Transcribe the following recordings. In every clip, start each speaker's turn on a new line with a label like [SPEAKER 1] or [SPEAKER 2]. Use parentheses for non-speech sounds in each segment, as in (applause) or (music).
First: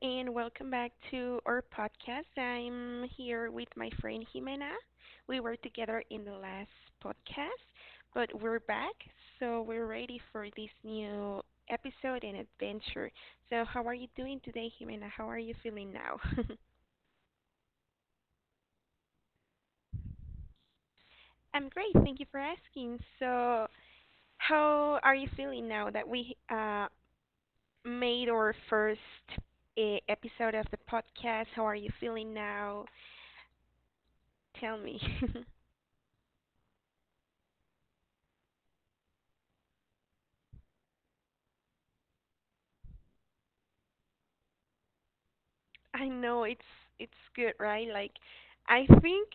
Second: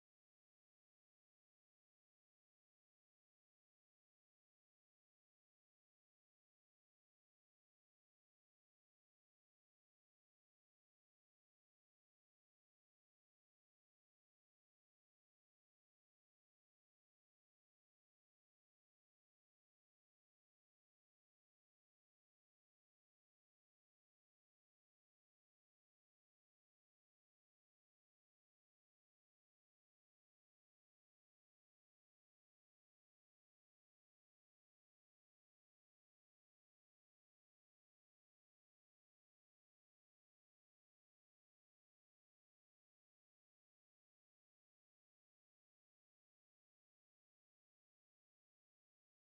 [SPEAKER 1] and welcome back to our podcast. I'm here with my friend Jimena. We were together in the last podcast, but we're back, so we're ready for this new episode and adventure. So, how are you doing today, Jimena? How are you feeling now? (laughs) I'm great. Thank you for asking. So, how are you feeling now that we made our first episode of the podcast? How are you feeling now? Tell me. (laughs) I know it's good, right? Like I think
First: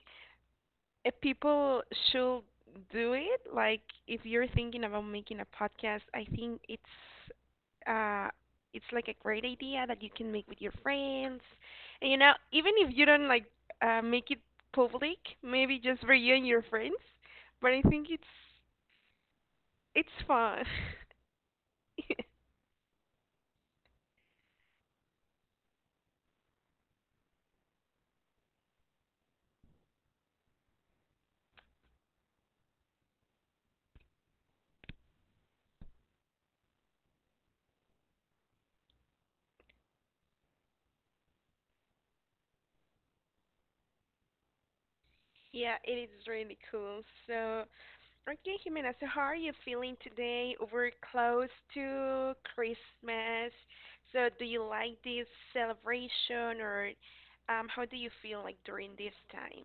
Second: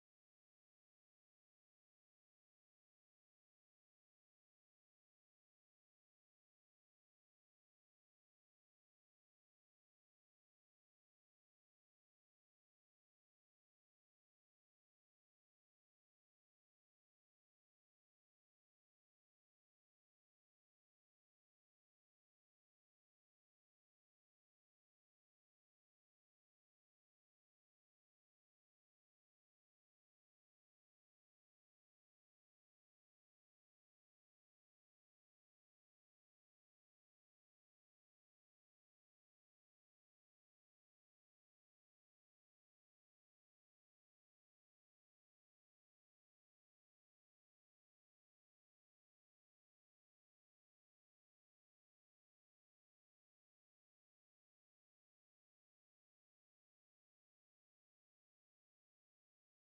[SPEAKER 1] people should do it. Like if you're thinking about making a podcast, I think uh it's like a great idea that you can make with your friends. And even if you don't like make it public, maybe just for you and your friends, but I think it's fun. (laughs) Yeah, it is really cool. So Okay, Jimena, so how are you feeling today? We're close to Christmas. So do you like this celebration or how do you feel like during these times?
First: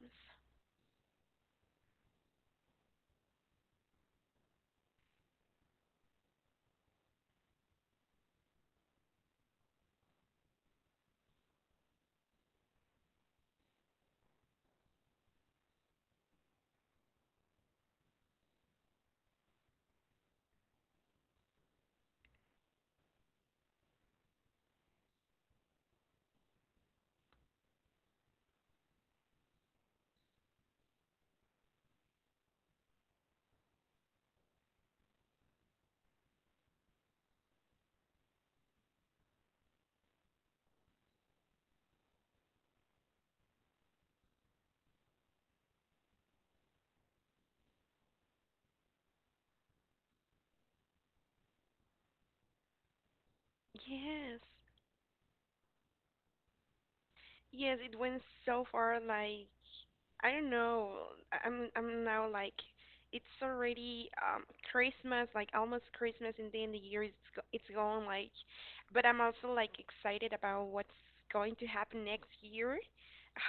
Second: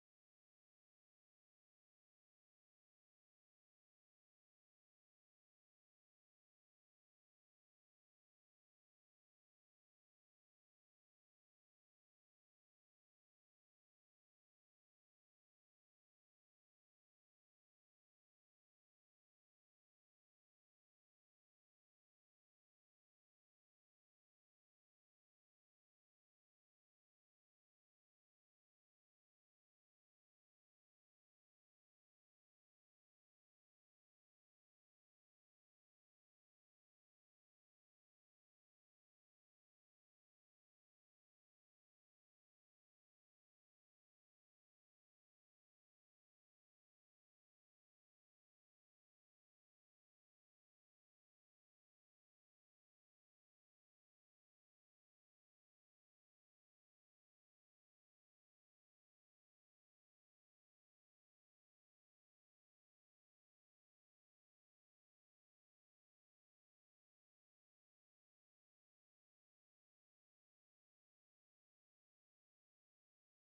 [SPEAKER 1] Yes. Yes, it went so far, like I don't know. I'm now like it's already Christmas, like almost Christmas, and then the year it's gone. Like, but I'm also like excited about what's going to happen next year.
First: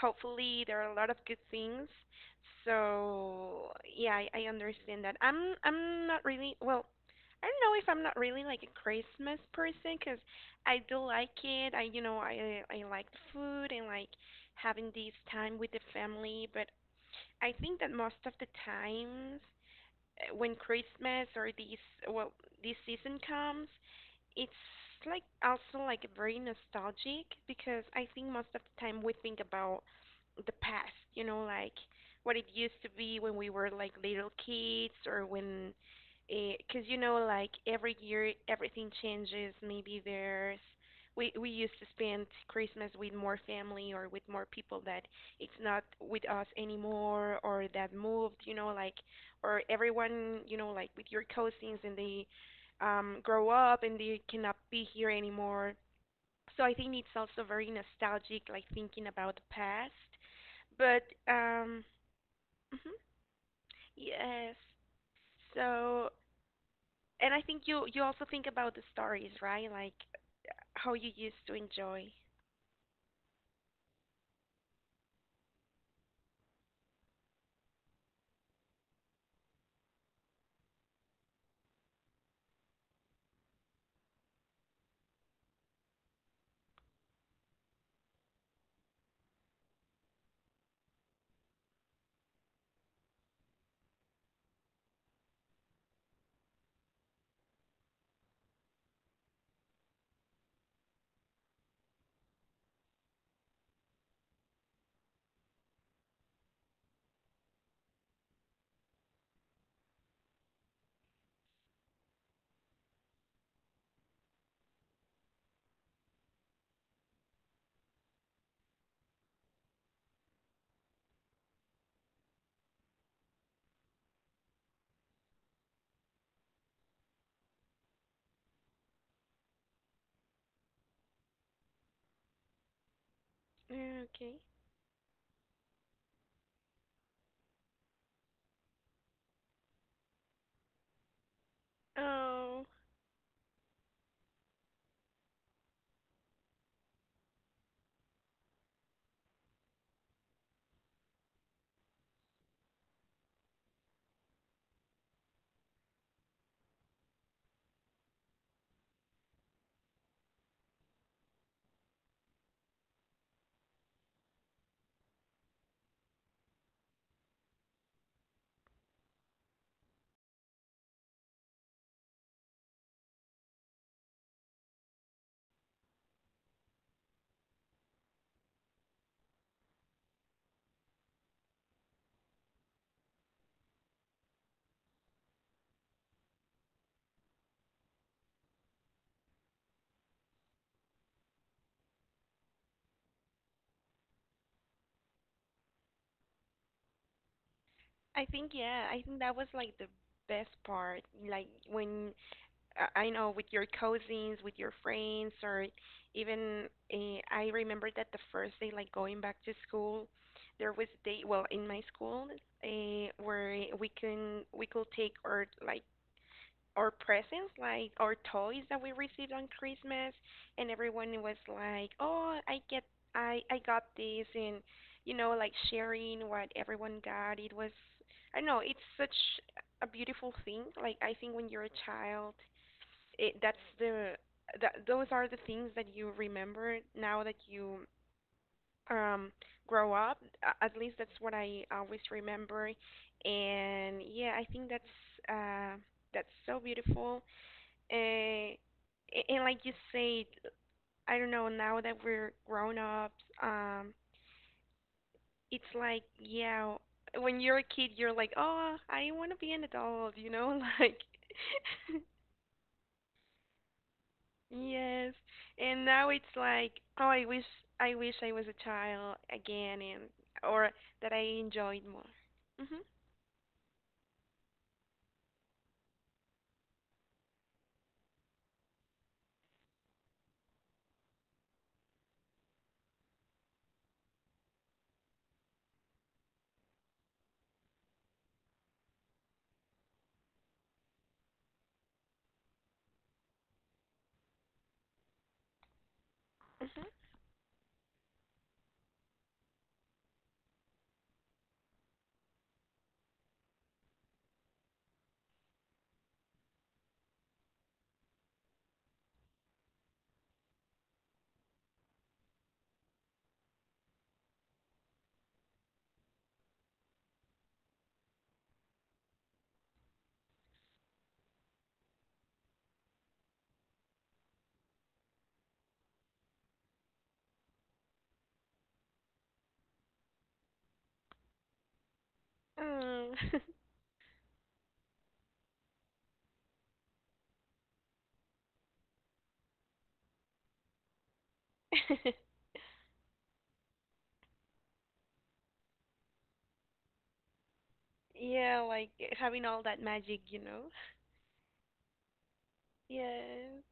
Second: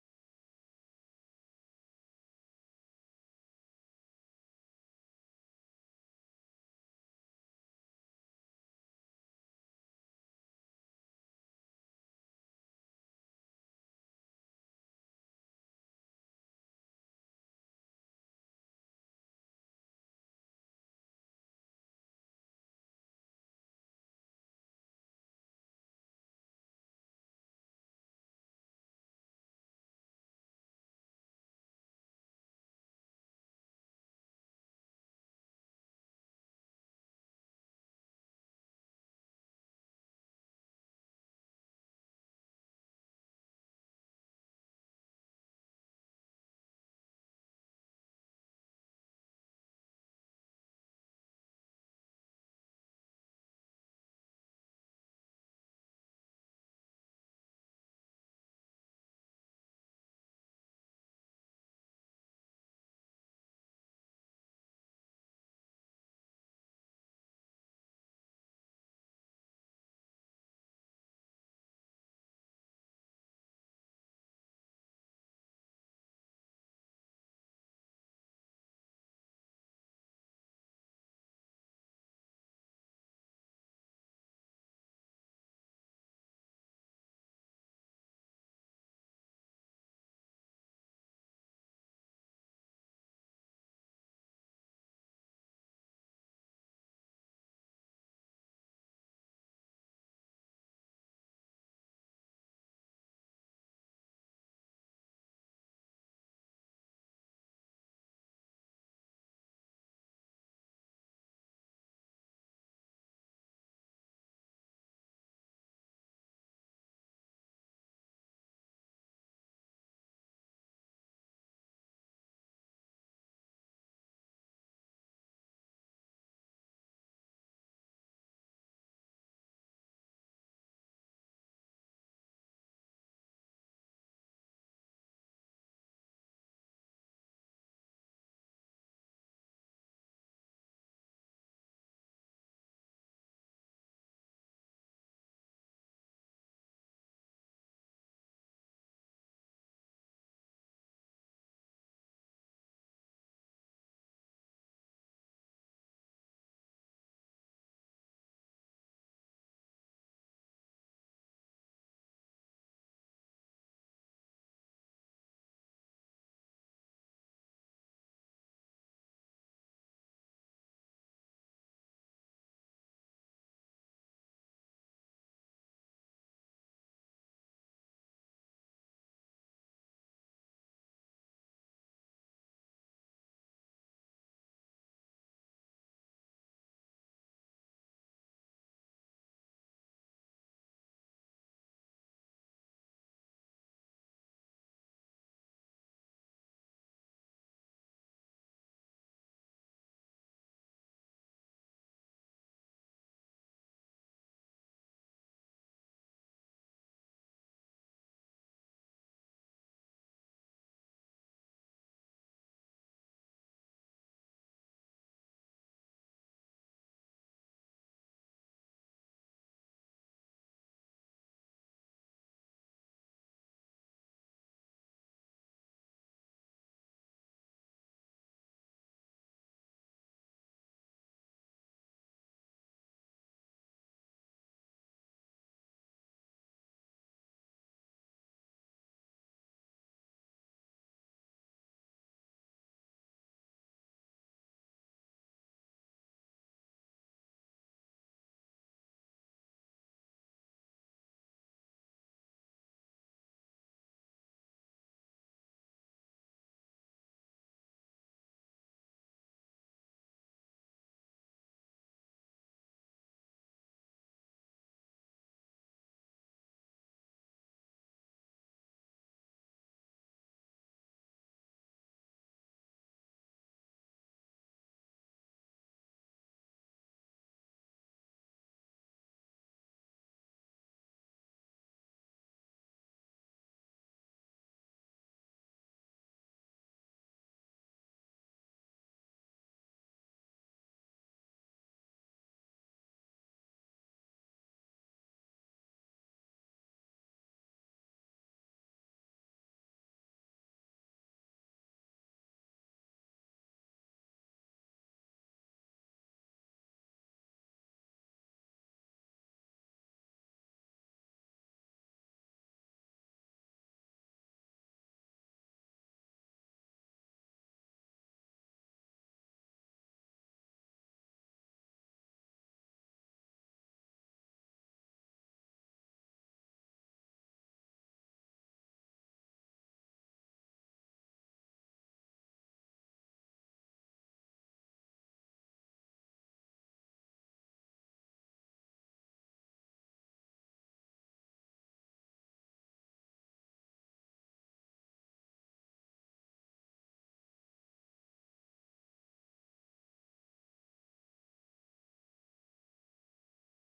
[SPEAKER 1] Hopefully, there are a lot of good things. So yeah, I understand that. I'm not really well. I don't know if I'm not really like a Christmas person, 'cause I do like it. I you know I like the food and like having this time with the family. But I think that most of the times, when Christmas or well this season comes, it's like also like very nostalgic, because I think most of the time we think about the past, like what it used to be when we were like little kids. Or when, because like every year everything changes, maybe there's we used to spend Christmas with more family, or with more people that it's not with us anymore, or that moved, like. Or everyone, like with your cousins, and they grow up and they cannot be here anymore. So I think it's also very nostalgic, like thinking about the past. But um (laughs) mhm, yes. So and I think you also think about the stories, right, like how you used to enjoy. Mm, okay. Oh, I think yeah, I think that was like the best part, like when I know, with your cousins, with your friends, or even, I remember that the first day, like going back to school, there was day, well, in my school, where we could take our, like, our presents, like our toys that we received on Christmas, and everyone was like, "Oh, I got this," and, like sharing what everyone got. It was, I don't know, it's such a beautiful thing. Like I think when you're a child, it, that's the that those are the things that you remember now that you um grow up. At least that's what I always remember. And yeah, I think that's, uh so beautiful. And like you said, I don't know, now that we're grown ups, um, it's like, yeah, when you're a kid, you're like, oh, I want to be an adult, you know? (laughs) Like, (laughs) yes. And now it's like, oh, I wish I was a child again, and or that I enjoyed more. Mhm. Mm. (laughs) Yeah, like having all that magic, you know? (laughs) Yes.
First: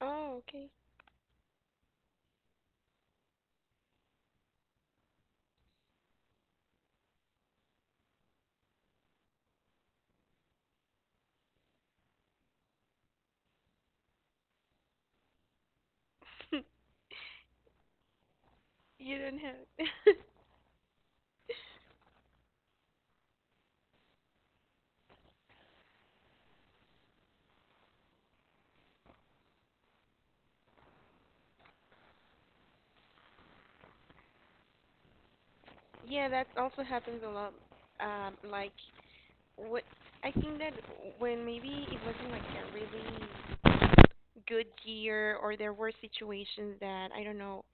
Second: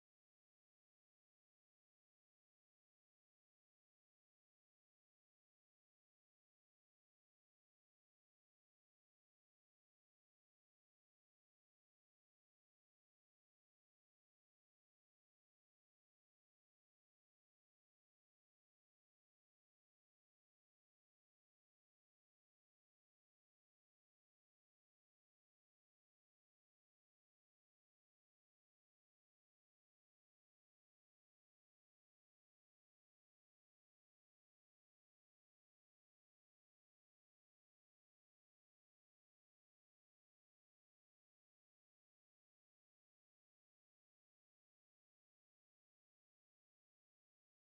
[SPEAKER 1] Oh, okay. You don't have. (laughs) Yeah, that also happens a lot. Like, what I think that when maybe it wasn't like a really good year, or there were situations that I don't know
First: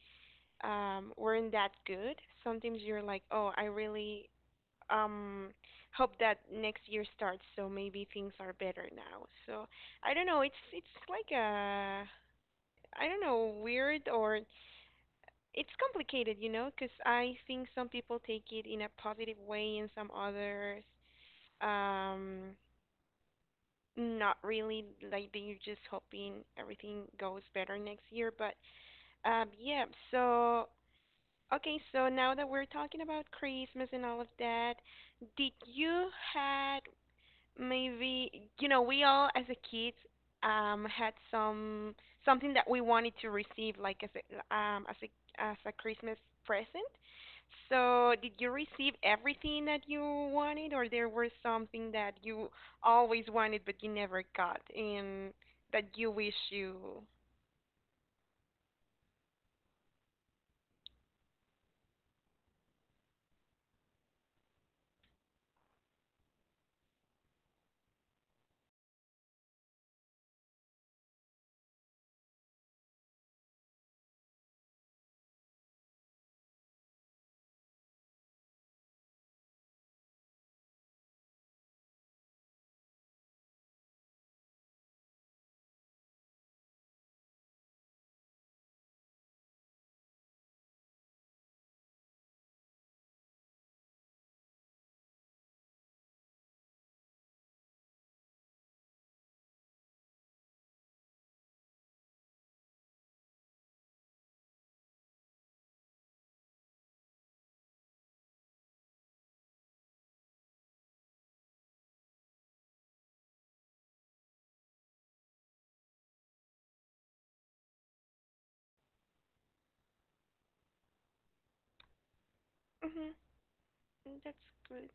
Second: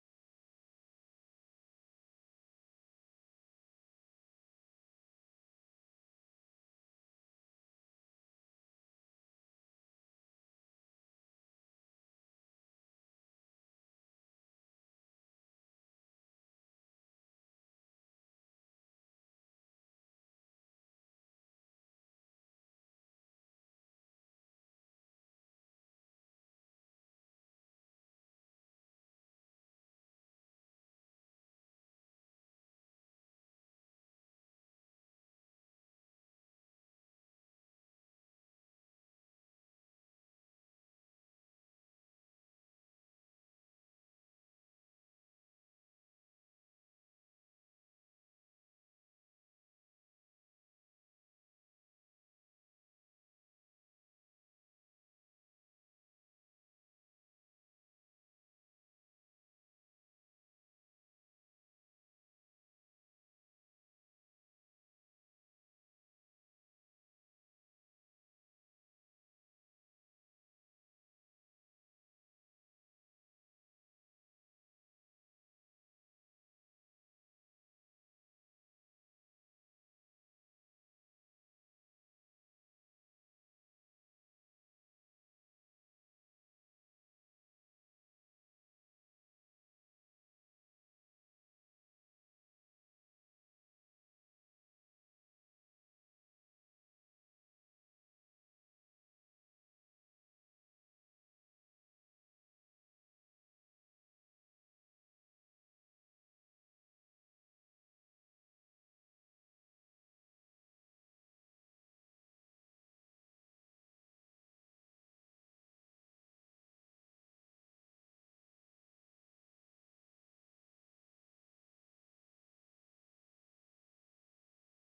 [SPEAKER 1] weren't that good. Sometimes you're like, oh, I really um hope that next year starts, so maybe things are better now. So I don't know. It's like a, I don't know, weird, or it's complicated, because I think some people take it in a positive way and some others. Um, not really. Like they're just hoping everything goes better next year. But yeah. So okay. So now that we're talking about Christmas and all of that, did you had maybe, we all as a kid had something that we wanted to receive, like as a as a as a Christmas present. So, did you receive everything that you wanted, or there were something that you always wanted but you never got, and that you wish you. Mhm. That's good.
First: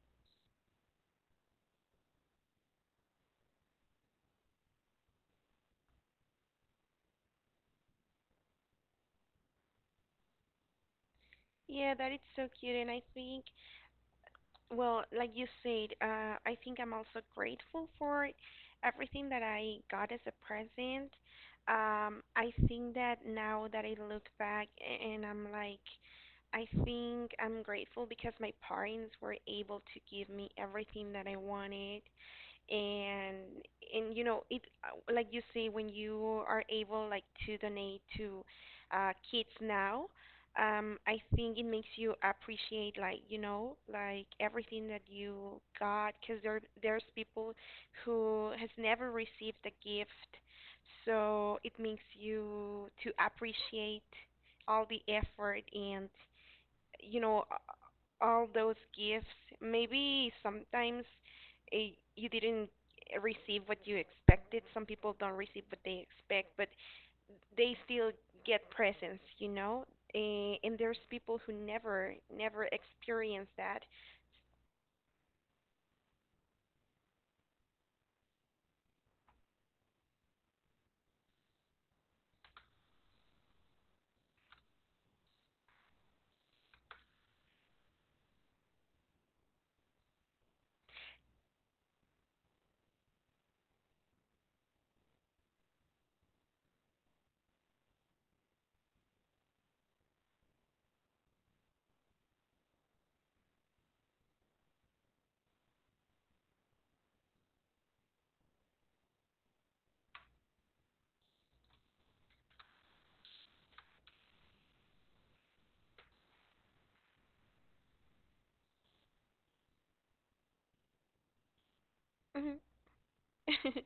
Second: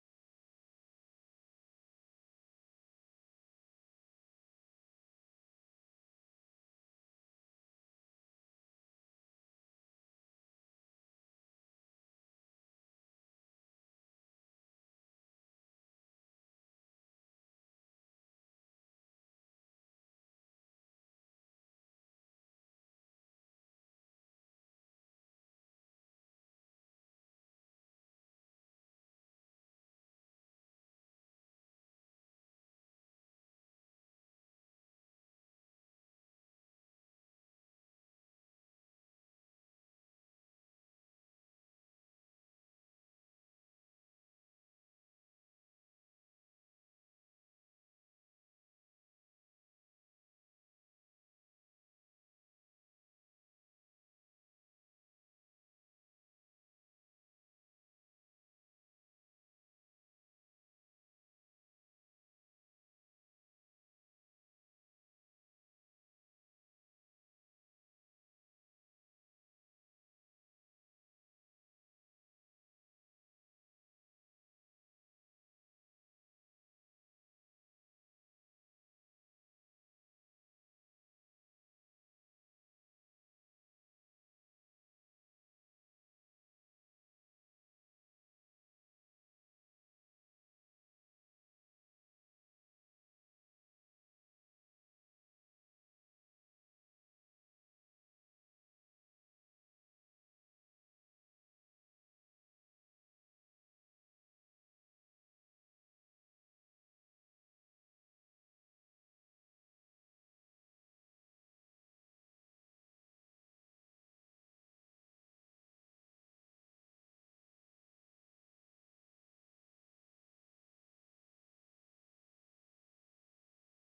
[SPEAKER 1] Yeah, that is so cute, and I think well, like you said, I think I'm also grateful for everything that I got as a present. I think that now that I look back, and I'm like, I think I'm grateful because my parents were able to give me everything that I wanted. and and you know it, like you say, when you are able, like to donate to, kids now. I think it makes you appreciate, like like everything that you got, because there's people who has never received a gift, so it makes you to appreciate all the effort, and you know all those gifts. Maybe sometimes, uh, you didn't receive what you expected. Some people don't receive what they expect, but they still get presents, you know. Eh, and there's people who never experience that. Hmm. (laughs)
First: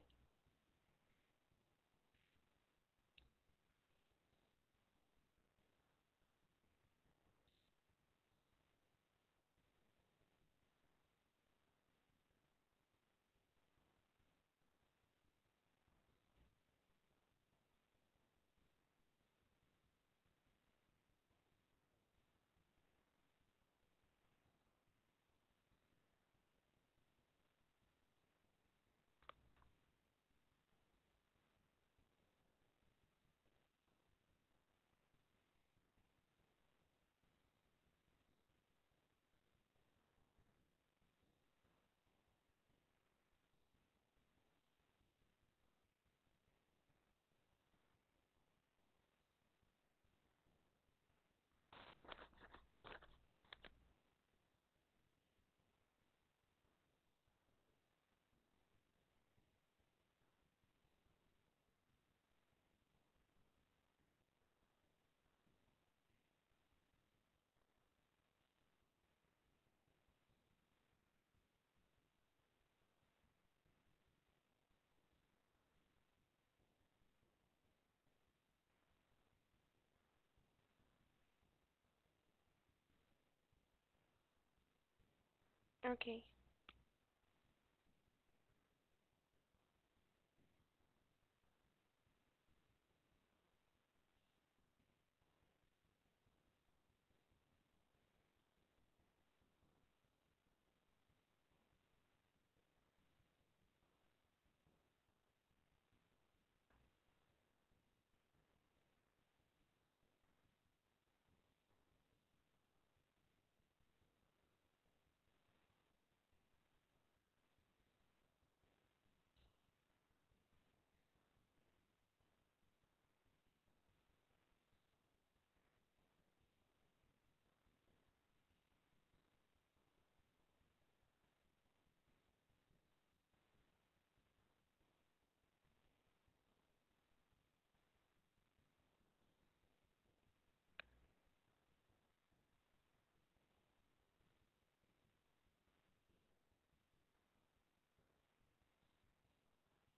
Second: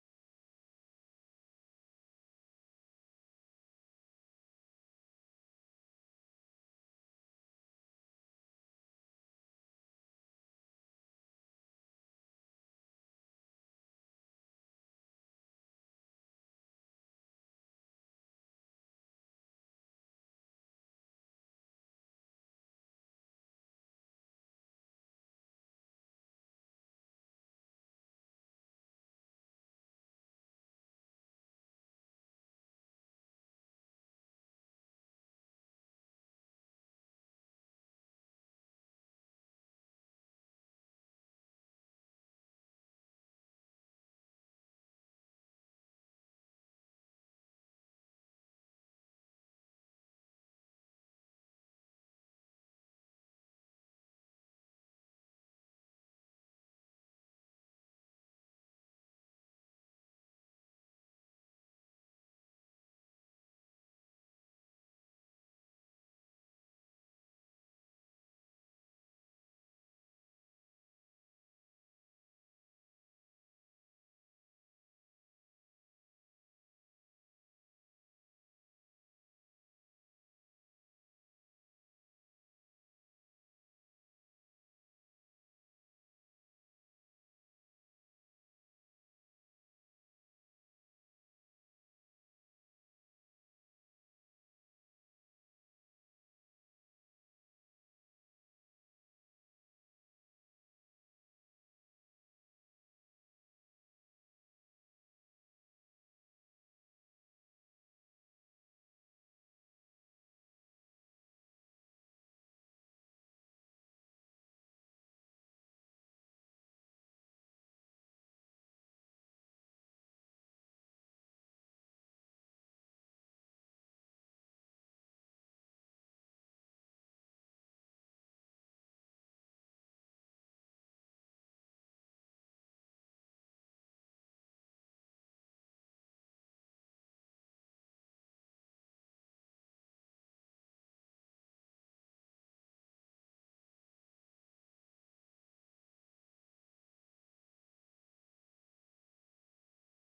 [SPEAKER 1] Okay.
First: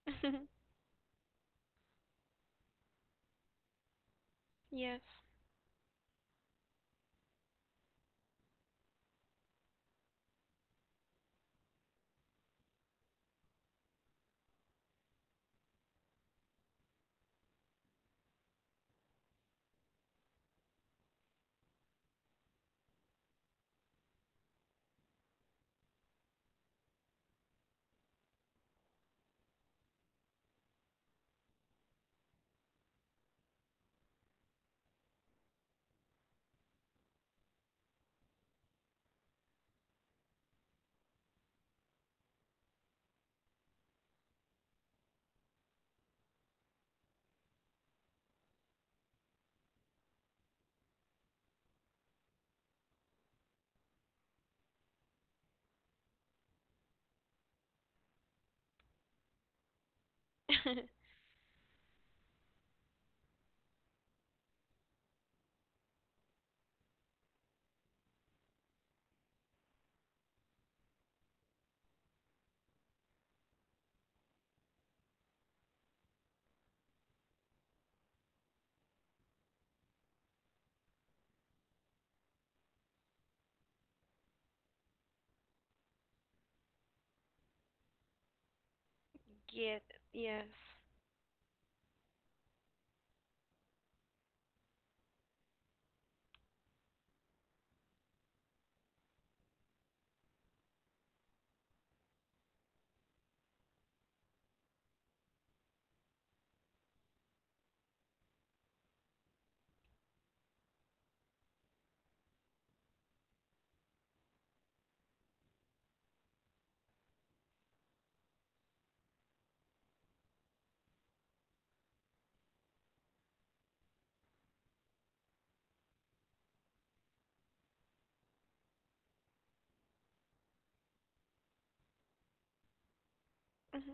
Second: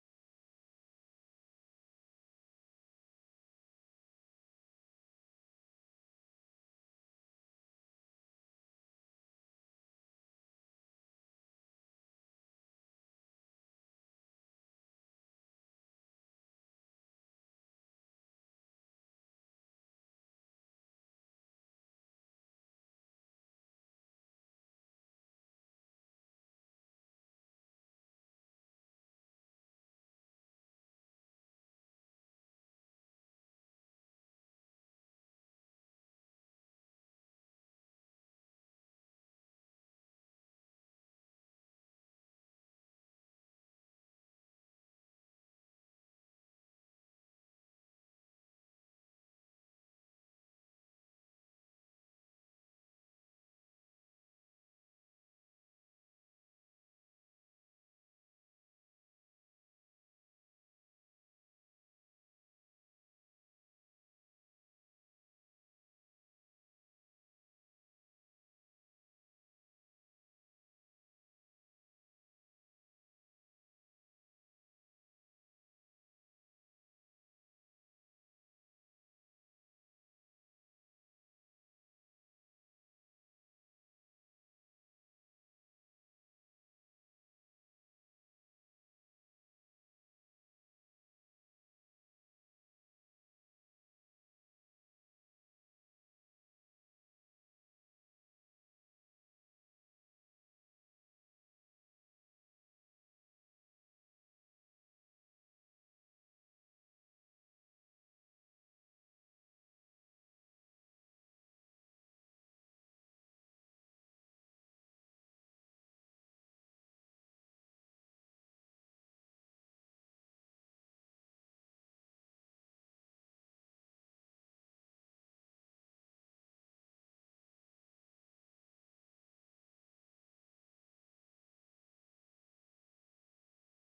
[SPEAKER 1] (laughs) Yes. (laughs) Get. Yes. Hmm.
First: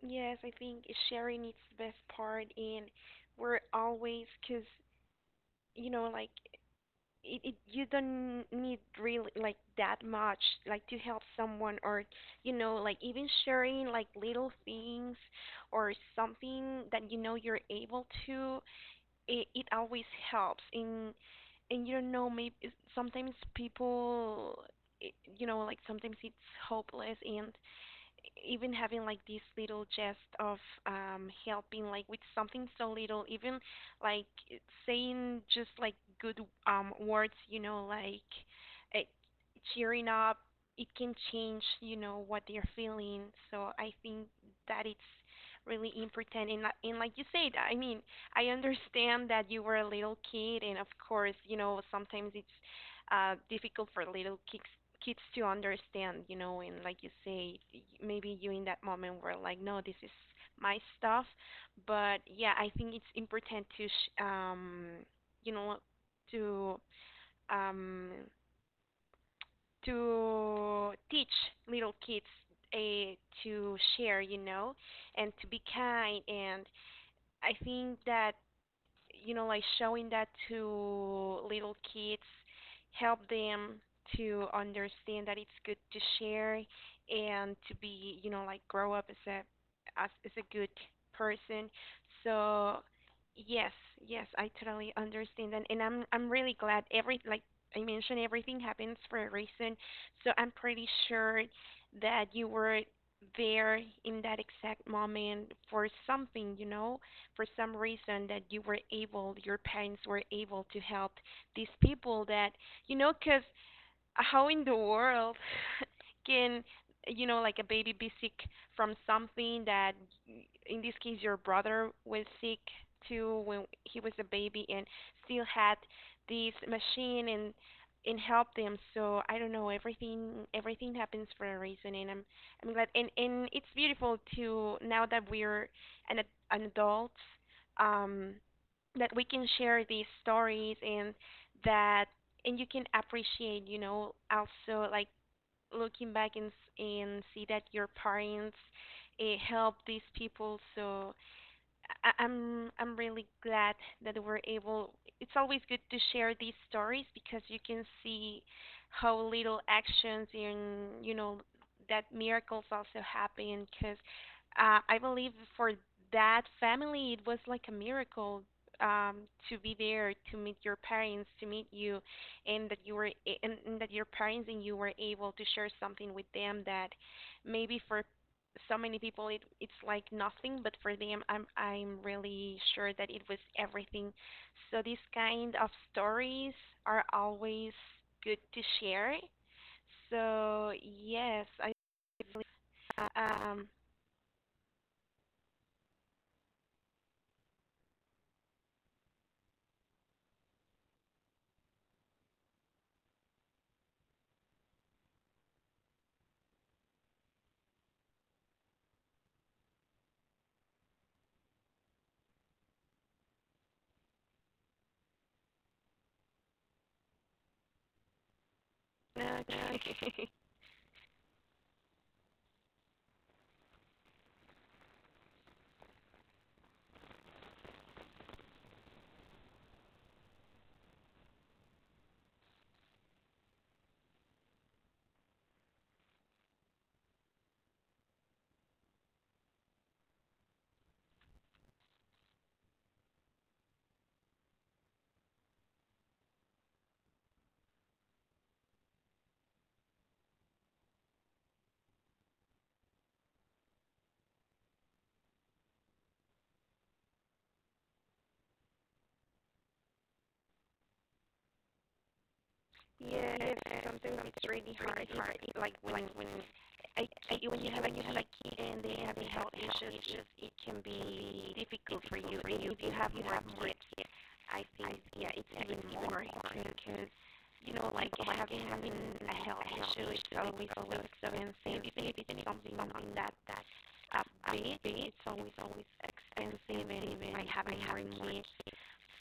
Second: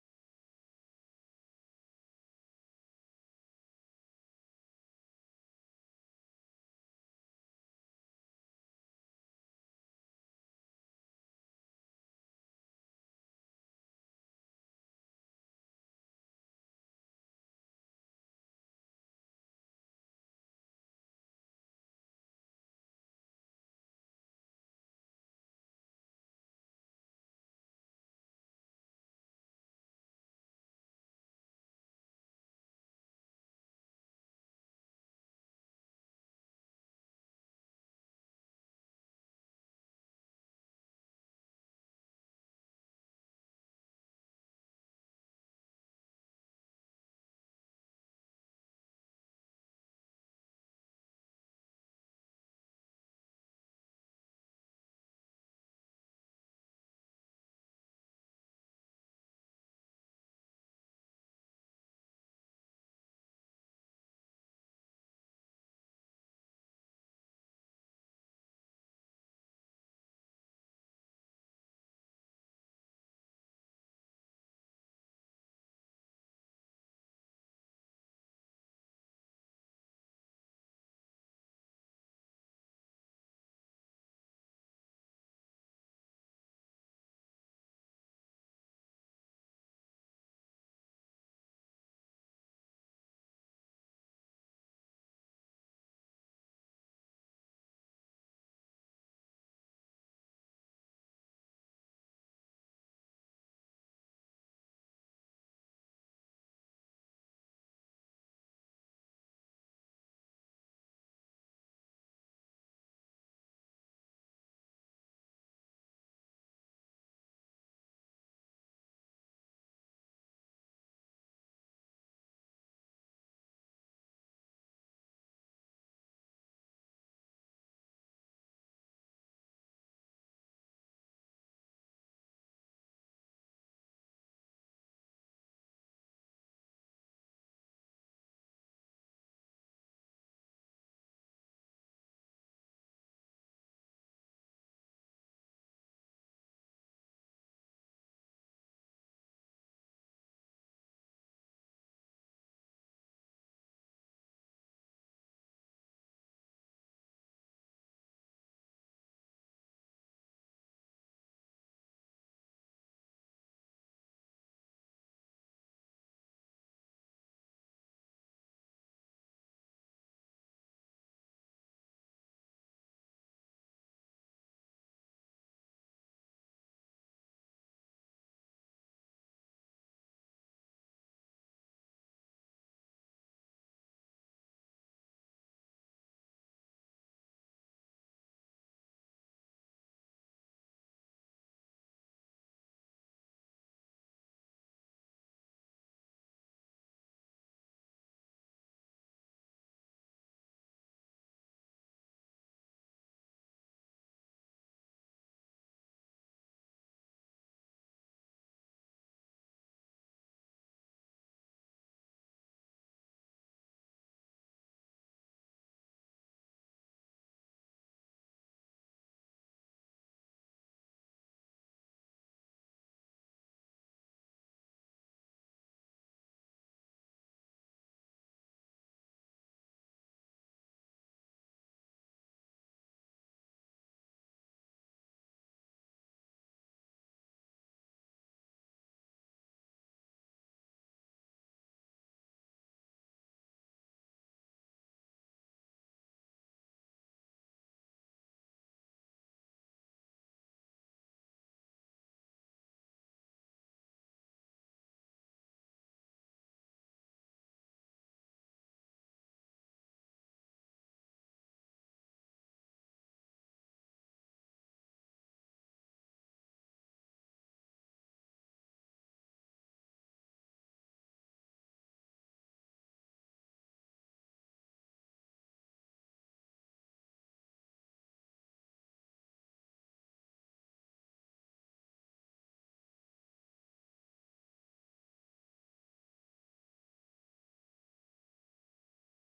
[SPEAKER 1] Yes, I think sharing is the best part, and we're always, 'cause like it you don't need really like that much, like to help someone, or like even sharing like little things, or something that you know you're able to. It always helps. And you don't know, maybe sometimes people, like sometimes it's hopeless, and even having like this little gest of, helping like with something so little, even like saying just like good, words, uh, cheering up, it can change, you know what they're feeling. So I think that it's really important. And, like you said, I mean, I understand that you were a little kid, and of course, sometimes it's, difficult for little kids to understand, you know, and like you say, maybe you in that moment were like, no, this is my stuff. But yeah, I think it's important to, sh- you know, to um, to teach little kids, uh, to share, and to be kind. And I think that, like showing that to little kids, help them to understand that it's good to share, and to be, like grow up as a good person. So yes, yes, I totally understand, and, I'm really glad. Every Like I mentioned, everything happens for a reason. So I'm pretty sure that you were there in that exact moment for something, for some reason, that you were able, your parents were able to help these people that, because how in the world (laughs) can, a baby be sick from something that, in this case, your brother was sick too when he was a baby, and still had this machine, and help them. So I don't know, everything happens for a reason, and I'm glad. And it's beautiful to, now that we're an ad- an adults. um that we can share these stories. And that and you can appreciate, also like, looking back, and, see that your parents, helped these people. So, I'm really glad that we're able. It's always good to share these stories, because you can see how little actions in, that miracles also happen. Because, I believe for that family, it was like a miracle, um, to be there, to meet your parents, to meet you, and that you were a- and that your parents and you were able to share something with them, that maybe for so many people it's like nothing, but for them I'm really sure that it was everything. So these kind of stories are always good to share. So yes, I really, um no, no. (laughs) Yes. Sometimes it's really hard like, when I when you have a kid and they have health issues, it's just, it can be difficult for you, if you have more kids. I think yeah, it's even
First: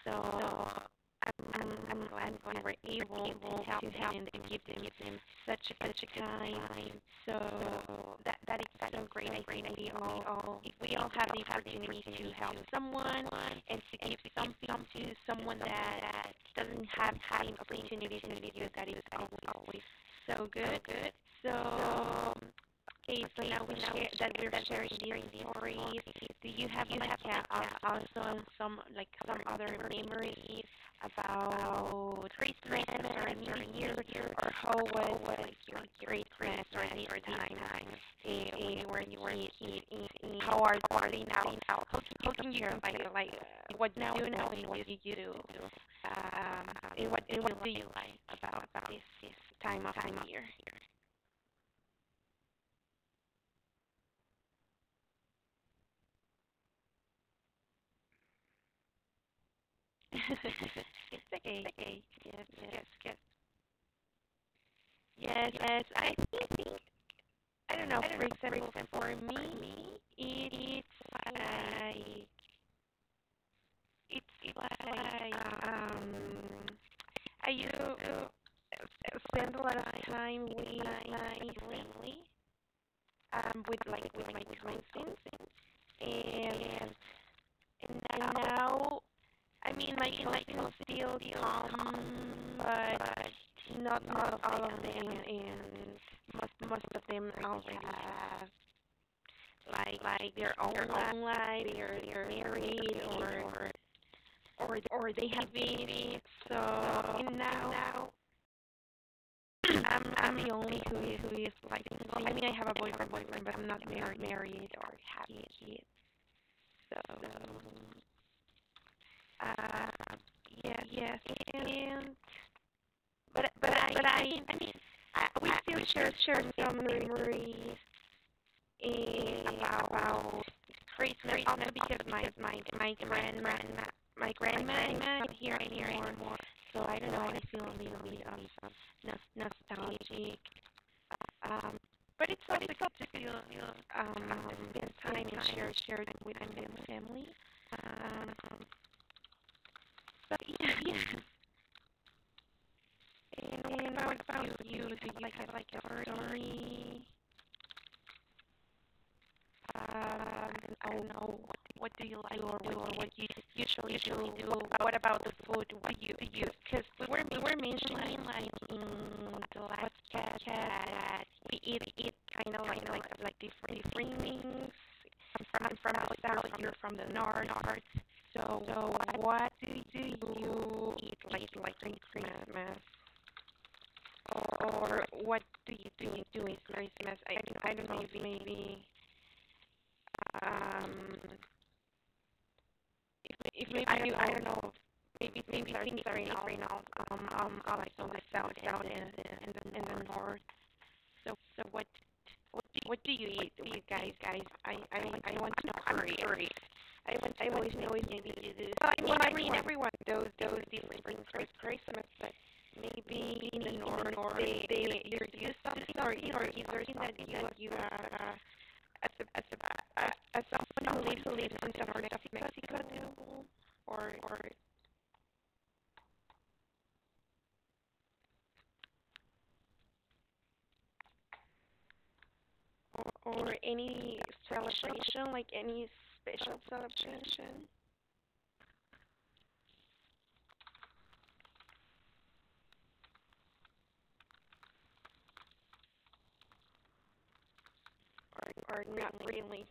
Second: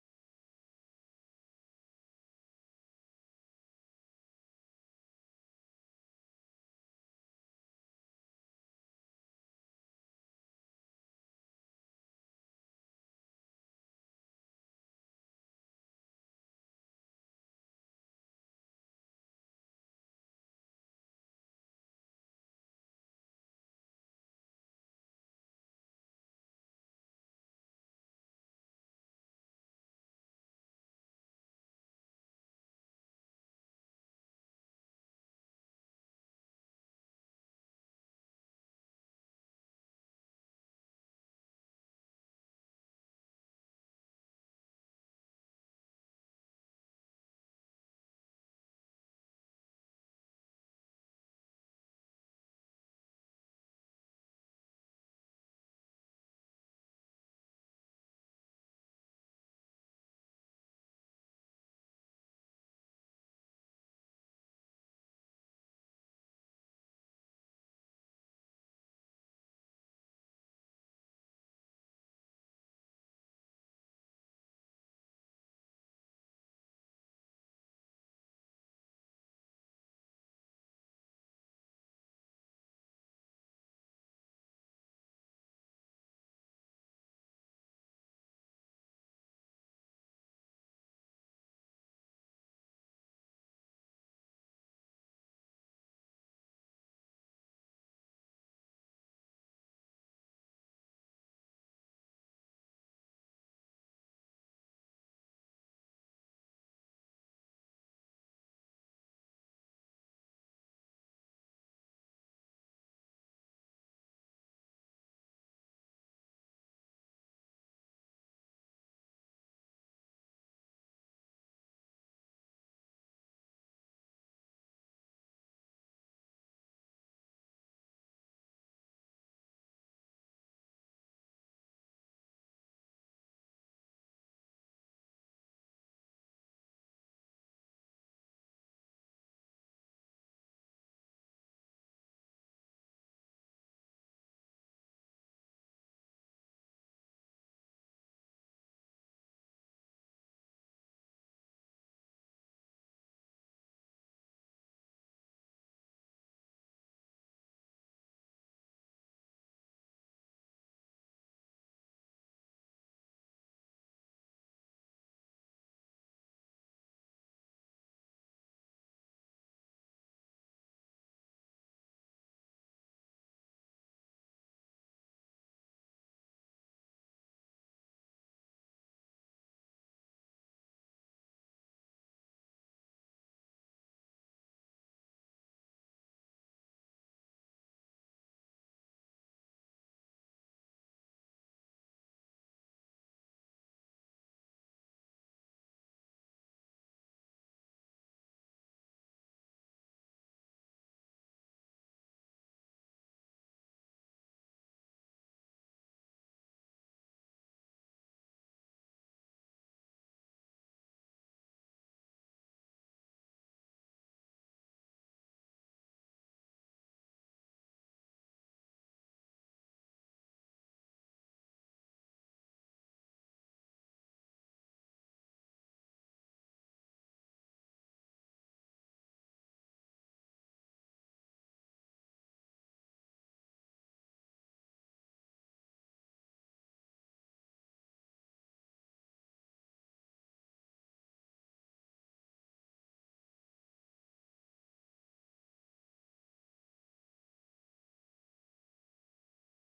[SPEAKER 1] up. So, so good. Good. So, it's like, also some, like, some other memories about party now. How can you combine like, what now, and what you do? Um, and what do you like about this time of time year? (laughs) It's okay. Yes, yes, yes. Yes, yes, I think I don't know. For example, for me, it's like it's like um Are you spend a lot of time with my family, with with my cousins, and, and now I mean my cousins still come, but not all of them, and most of them already have like their own life, they're married or they have babies. So and now I'm the only who is like single. I mean, I have a boyfriend, but I'm not married or have kids. So, uh, yes, yes, and but I mean, we still share some memories and about Christmas, also because my grandma my grandma I'm here and here and more. So I don't know. I feel a little bit um, no, nostalgic. Um, but it's me. So yeah, yeah. And I found you to you had like a story. Um, I don't know what do you like or what you usually do. What about the food? What do you use? Because we were mentioning like lots of like different things from the south, you're from the north. So what do you eat like during Christmas? Or what do you do in Christmas? I don't know maybe um if, if maybe I don't know maybe things are safe enough right now, like so on the south, and the north. So what, what do you eat, do you guys, or, or any celebration, like any special celebration, or not really.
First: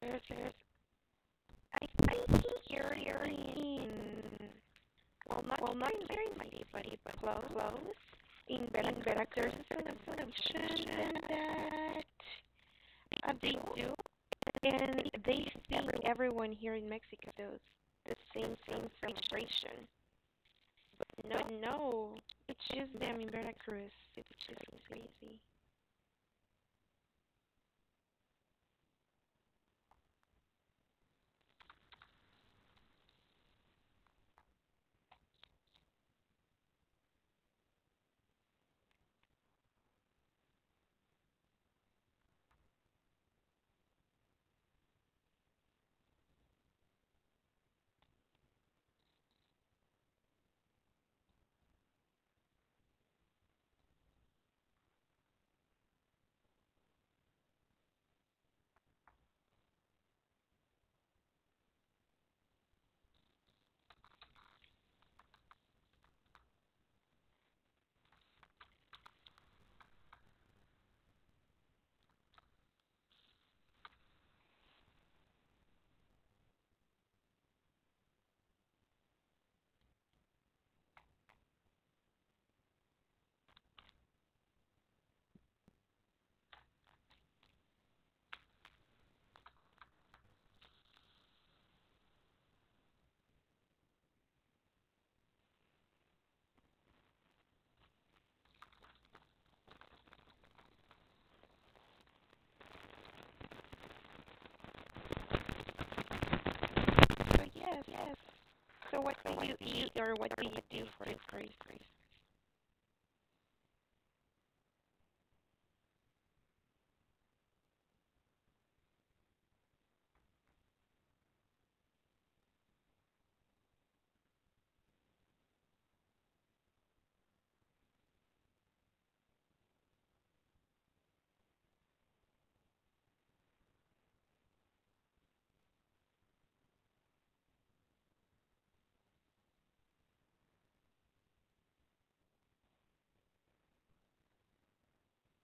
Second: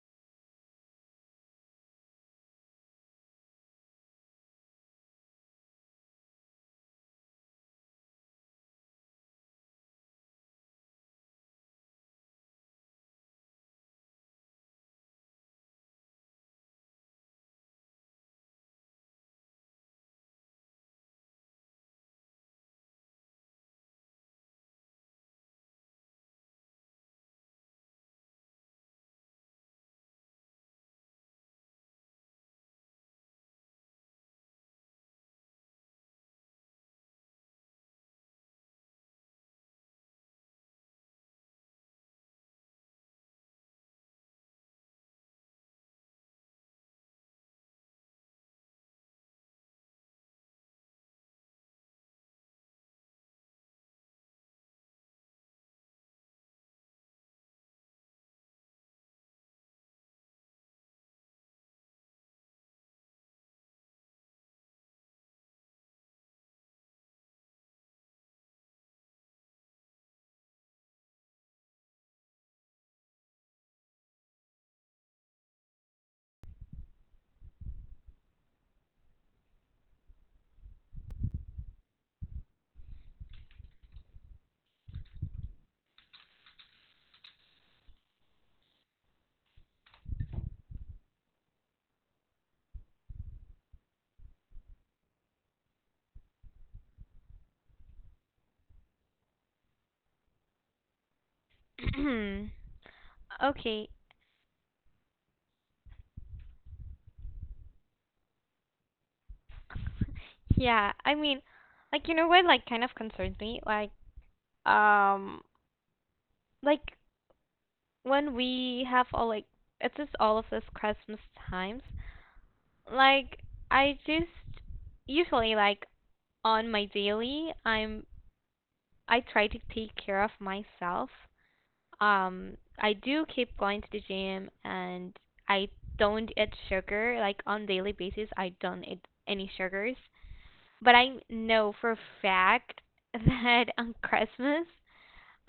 [SPEAKER 1] There's, there's, I think here in, well, not here in my city, but close, in Veracruz, there's a celebration that that they do. And they think everyone here in Mexico feels the same frustration. No, no, it's just them in Veracruz. It's just crazy.
[SPEAKER 2] (clears throat) Okay. Yeah. I mean, what like kind of concerns me? Um like when we have all like it's just all of this Christmas times. Like I just usually like on my daily I try to take care of myself. I do keep going to the gym and I don't eat sugar. Like on daily basis I don't eat any sugars. But I know for a fact (laughs) that on Christmas,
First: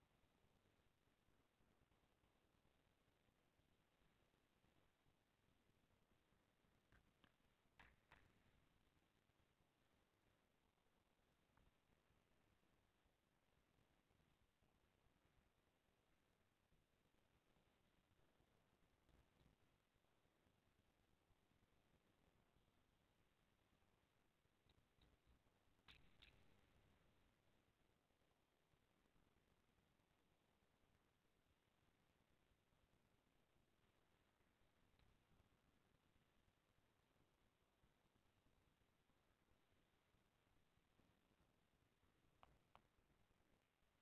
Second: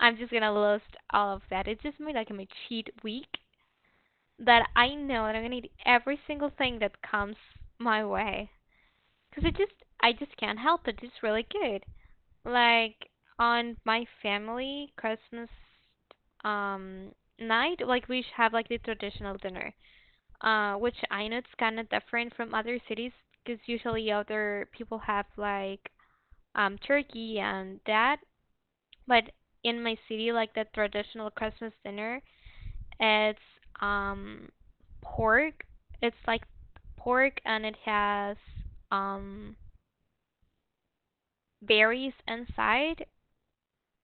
[SPEAKER 2] I'm just gonna list all of that. It's just my cheat week that I know that I'm gonna eat every single thing that comes my way. Cause it just I just can't help it. It's really good. Like on my family Christmas um night, like we have like the traditional dinner, which I know it's kind of different from other cities because usually other people have like turkey and that. But in my city, like the traditional Christmas dinner, it's um, pork. It's like pork and it has um, berries inside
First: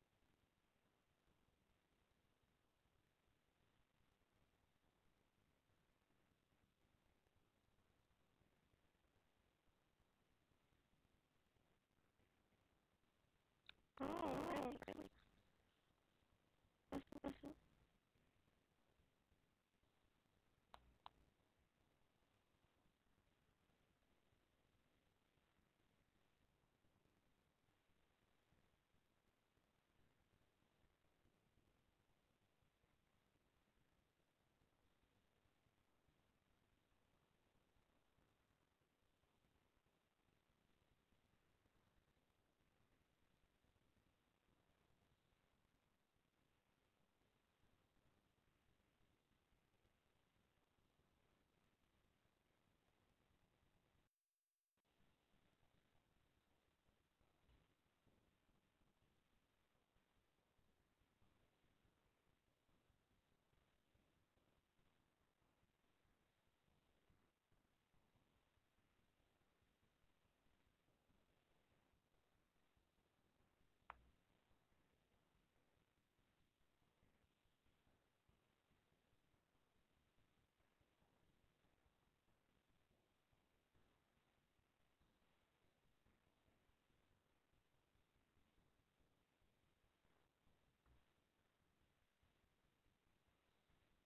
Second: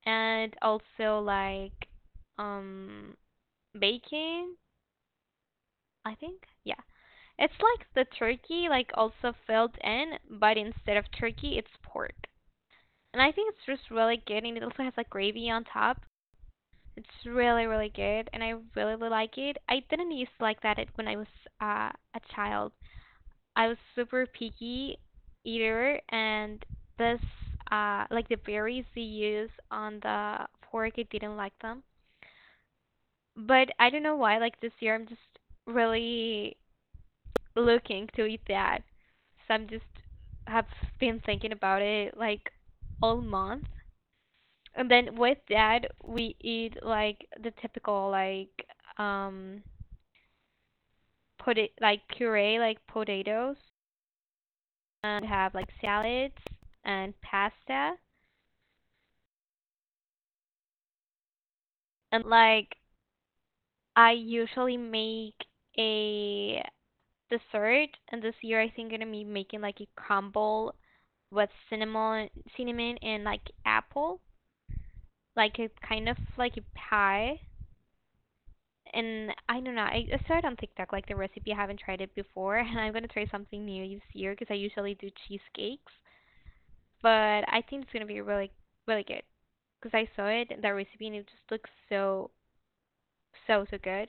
[SPEAKER 2] and also like um, bacon, I think. Yeah. It's like the turkey, like also filled in, but instead of turkey, it's pork. And I think it's just really good, and it also has like gravy on top. It's really, really good, and I really, really like it. I didn't used to like that when I was a child. I was super picky eater, and this, like the berries they use on the fork, I didn't like them. But I don't know why, like this year, I'm just really looking to eat that. So I'm just have been thinking about it like all month. And then with that, we eat like the typical like um like puree like potatoes and have like salads and pasta and like I usually make a dessert, and this year I think I'm gonna be making like a crumble with cinnamon and like apple, like a kind of like a pie. And I don't know, I saw it on TikTok, like the recipe. I haven't tried it before, (laughs) and I'm gonna try something new this year because I usually do cheesecakes, but I think it's gonna be really really good because I saw it the recipe and it just looks so so so good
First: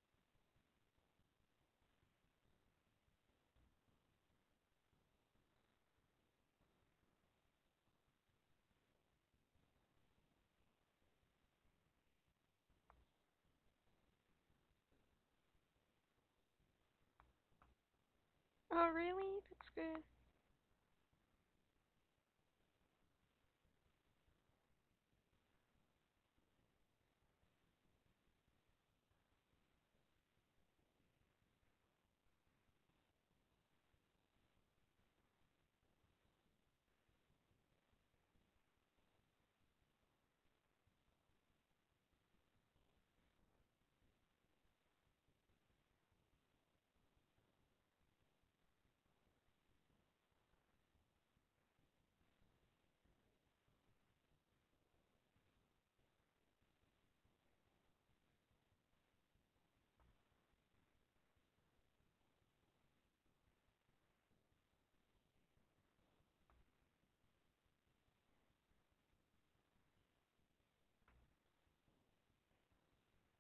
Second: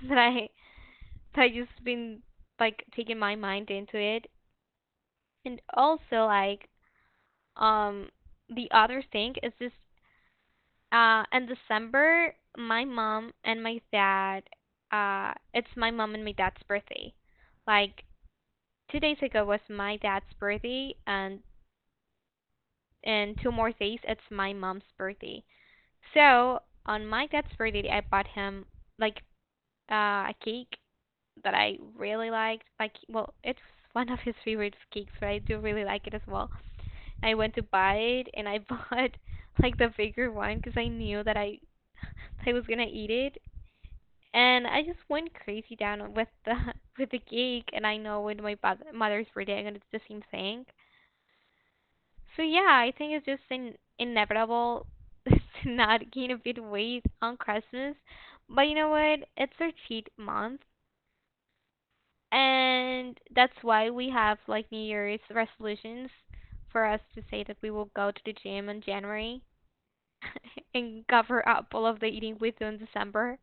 [SPEAKER 2] (laughs) that I that I just been like taking my mind into it. And also like um the other thing is just in December my mom and my dad it's my mom and my dad's birthday. Like 2 days ago was my dad's birthday, and in 2 more days it's my mom's birthday. So on my dad's birthday I bought him like a cake that I really liked. Like, well, it's one of his favorite cakes, but I do really like it as well. I went to buy it, and I (laughs) bought like the bigger one because I knew that I was gonna eat it, and I just went crazy down with the (laughs) with the cake. And I know with my mother's birthday, I'm gonna do the same thing. So yeah, I think it's just inevitable (laughs) to not gain a bit of weight on Christmas. But you know what? It's our cheat month, and that's why we have like New Year's resolutions for us to say that we will go to the gym in January (laughs) and cover up all of the eating we do in December.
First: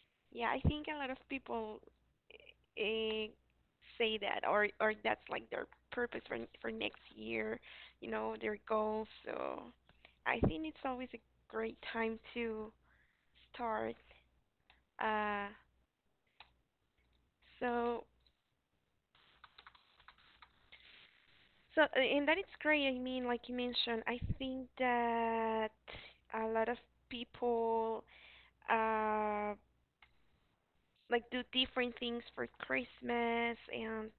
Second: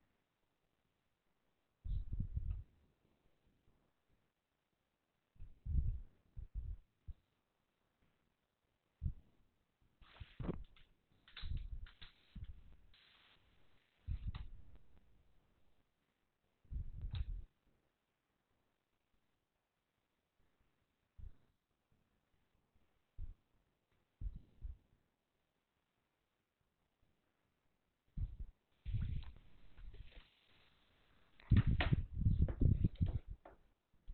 [SPEAKER 1] (laughs) Yeah, I think a lot of people uh, say that, or that's like their purpose for next year. You know, their goals. So I think it's always a great time to start. Uh, so and that it's great. I mean, like you mentioned, I think that a lot of people uh like do different things for Christmas, and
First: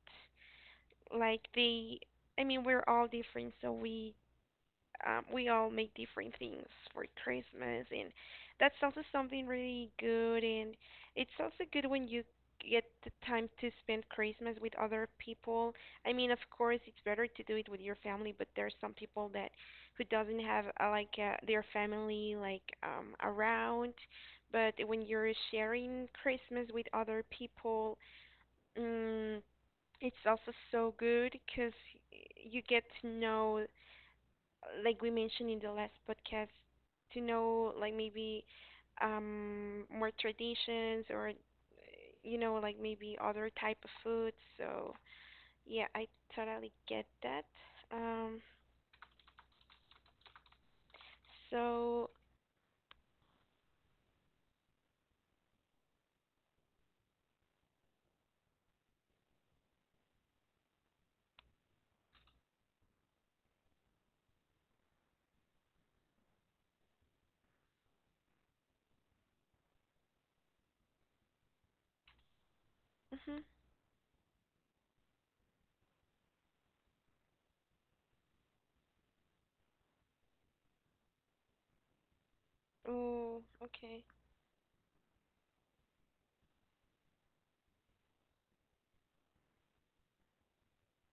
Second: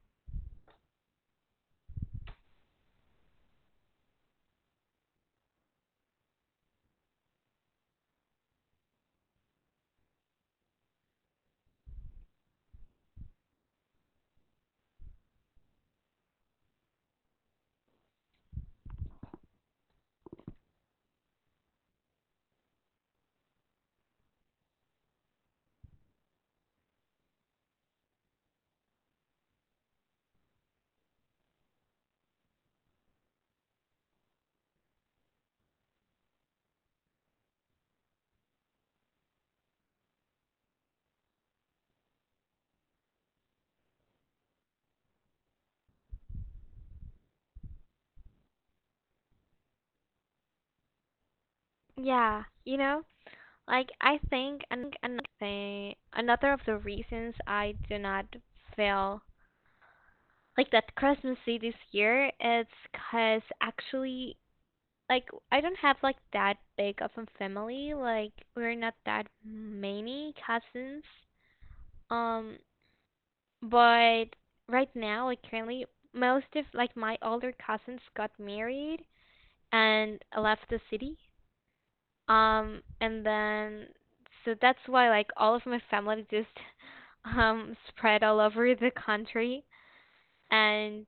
[SPEAKER 1] like they I mean, we're all different, so we all make different things for Christmas, and that's also something really good. And it's also good when you get the time to spend Christmas with other people. I mean, of course, it's better to do it with your family, but there's some people that who doesn't have their family around. But when you're sharing Christmas with other people, mm, it's also so good because you get to know like we mentioned in the last podcast, to know like maybe more traditions or you know like maybe other type of food. So yeah, I totally get that. Um, so
[SPEAKER 2] Yeah, you know, like I think another thing, another of the reasons I do not feel like that Christmassy this year is because actually like I don't have like that big of a family. Like we're not that many cousins. Um,
[SPEAKER 1] mhm.
[SPEAKER 2] But right now, like currently, most of like my older cousins got married and left the city. And
[SPEAKER 1] Oh,
[SPEAKER 2] then
[SPEAKER 1] okay.
[SPEAKER 2] so that's why like all of my family just (laughs) spread all over the country. And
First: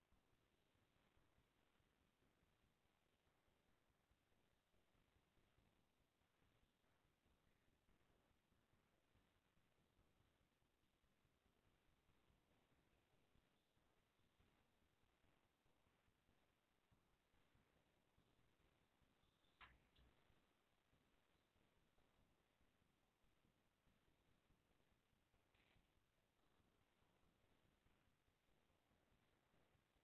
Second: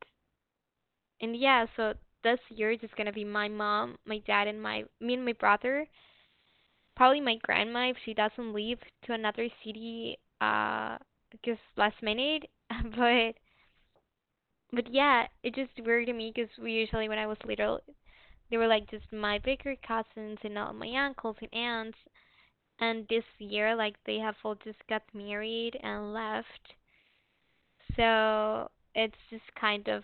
[SPEAKER 2] and yeah, so this year it's just gonna be my mom, my dad, and my me and my brother. Probably my grandma if she doesn't leave to another city just last minute. (laughs) But But yeah, it just weird to me because we usually, when I was little, they were like just my bigger cousins and all my uncles and aunts. And this year, like they have all just got married and left. So it's just kind of